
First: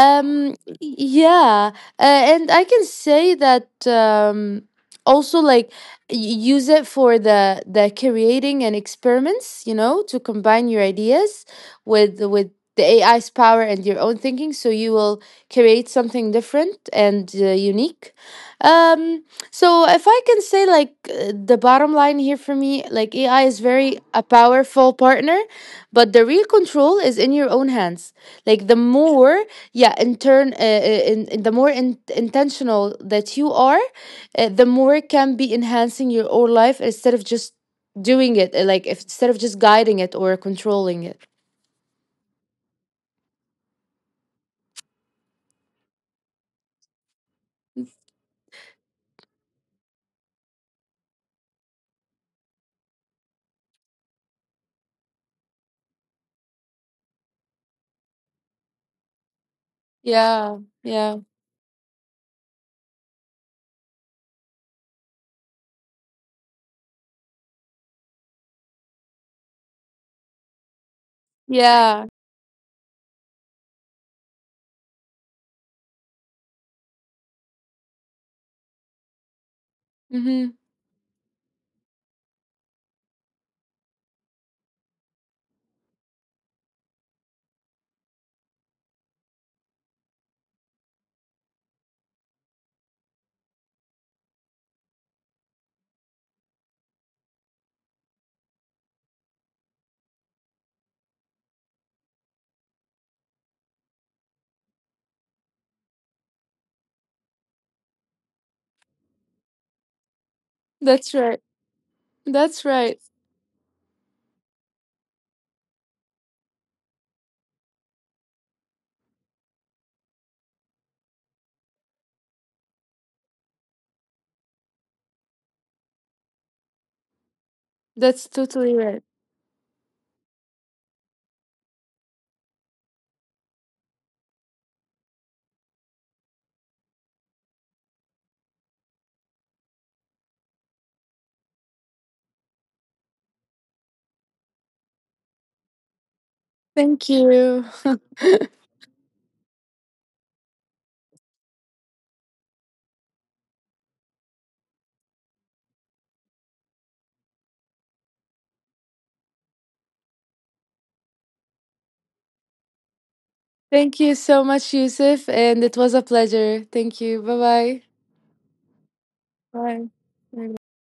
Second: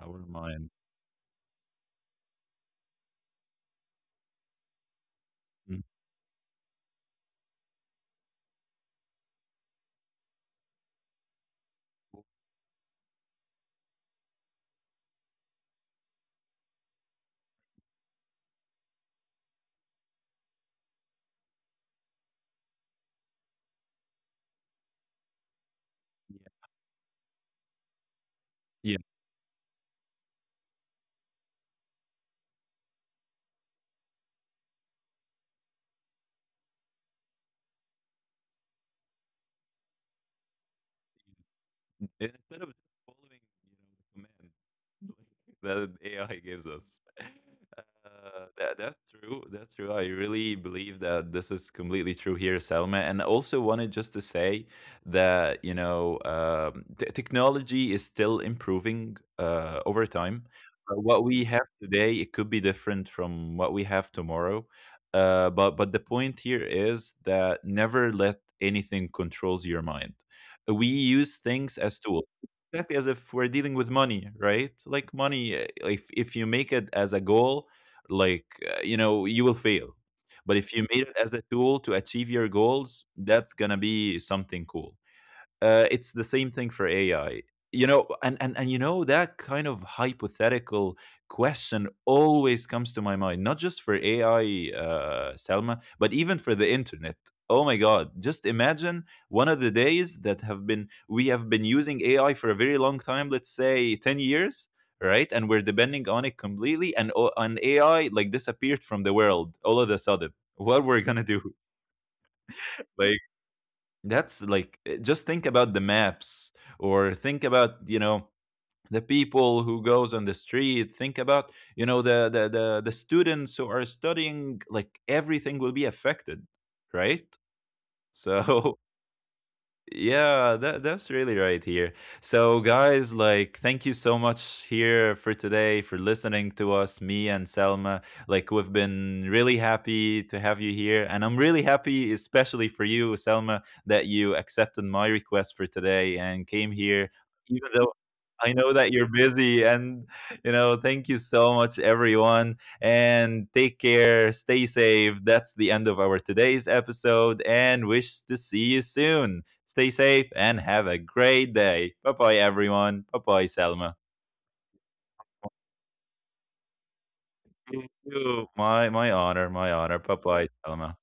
Speaker 1: our mind.
Speaker 2: yeah, uh, and I can say that um, also like
Speaker 1: Mm.
Speaker 2: y- use it for the the creating and experiments, you know, to combine your ideas with with the A I's power and your own thinking, so you will create something different and uh, unique. Um, so if I can say like uh, the bottom line here for me, like A I is very a powerful partner, but the real control is in your own hands. Like the
Speaker 1: Yeah.
Speaker 2: more, yeah, in turn uh, uh, in, in the more in, intentional that you are, uh, the more it can be enhancing your own life instead of just doing it, uh, like if, instead of just guiding it or controlling it.
Speaker 1: And instead of just following, you know, the command that A I gives us. Uh, that that's true. That's true. I really believe that this is completely true here, Selma. And I also wanted just to say that, you know, um, t- technology is still improving uh, over time.
Speaker 2: Yeah,
Speaker 1: Uh,
Speaker 2: yeah,
Speaker 1: what we have today, it could be different from what we have tomorrow. Uh, but but the point here is that never let anything controls your mind. We use things as
Speaker 2: yeah.
Speaker 1: tools, exactly as if we're dealing with money. Right? Like money, uh, if if you make it as a goal, like uh, you know, you will fail.
Speaker 2: Mm-hmm.
Speaker 1: But if you made it as a tool to achieve your goals, that's gonna be something cool. Uh, it's the same thing for A I. You know, and, and and you know, that kind of hypothetical question always comes to my mind, not just for A I, uh, Selma, but even for the internet. Oh my God! Just imagine one of the days that have been we have been using A I for a very long time, let's say ten years, right? And we're depending on it completely, and o- an A I like disappeared from the world all of a sudden. What we're
Speaker 2: That's
Speaker 1: gonna
Speaker 2: right.
Speaker 1: do?
Speaker 2: That's right.
Speaker 1: Like, that's like eh, just think about the maps, or think about, you know, the people who goes on the street, think about, you know, the the the, the students who are studying, like everything will be affected, right?
Speaker 2: That's totally
Speaker 1: So
Speaker 2: right.
Speaker 1: yeah, that that's really right here. So guys, like thank you so much here for today for listening to us, me and Selma. Like we've been really happy to have you here, and I'm really happy especially for you, Selma, that you accepted my request for today and came
Speaker 2: Thank
Speaker 1: here,
Speaker 2: you.
Speaker 1: even though I know that you're busy, and you know, thank you so much everyone, and take care, stay safe. That's the end of our today's episode, and wish to see you soon. Stay safe and have a great day. Bye bye, everyone. Bye bye, Selma.
Speaker 2: Thank you so much, Yusuf, and it was a pleasure. Thank you. Bye-bye.
Speaker 1: Thank you. My my honor, my
Speaker 2: Bye.
Speaker 1: honor. Bye bye,
Speaker 2: Bye.
Speaker 1: Selma.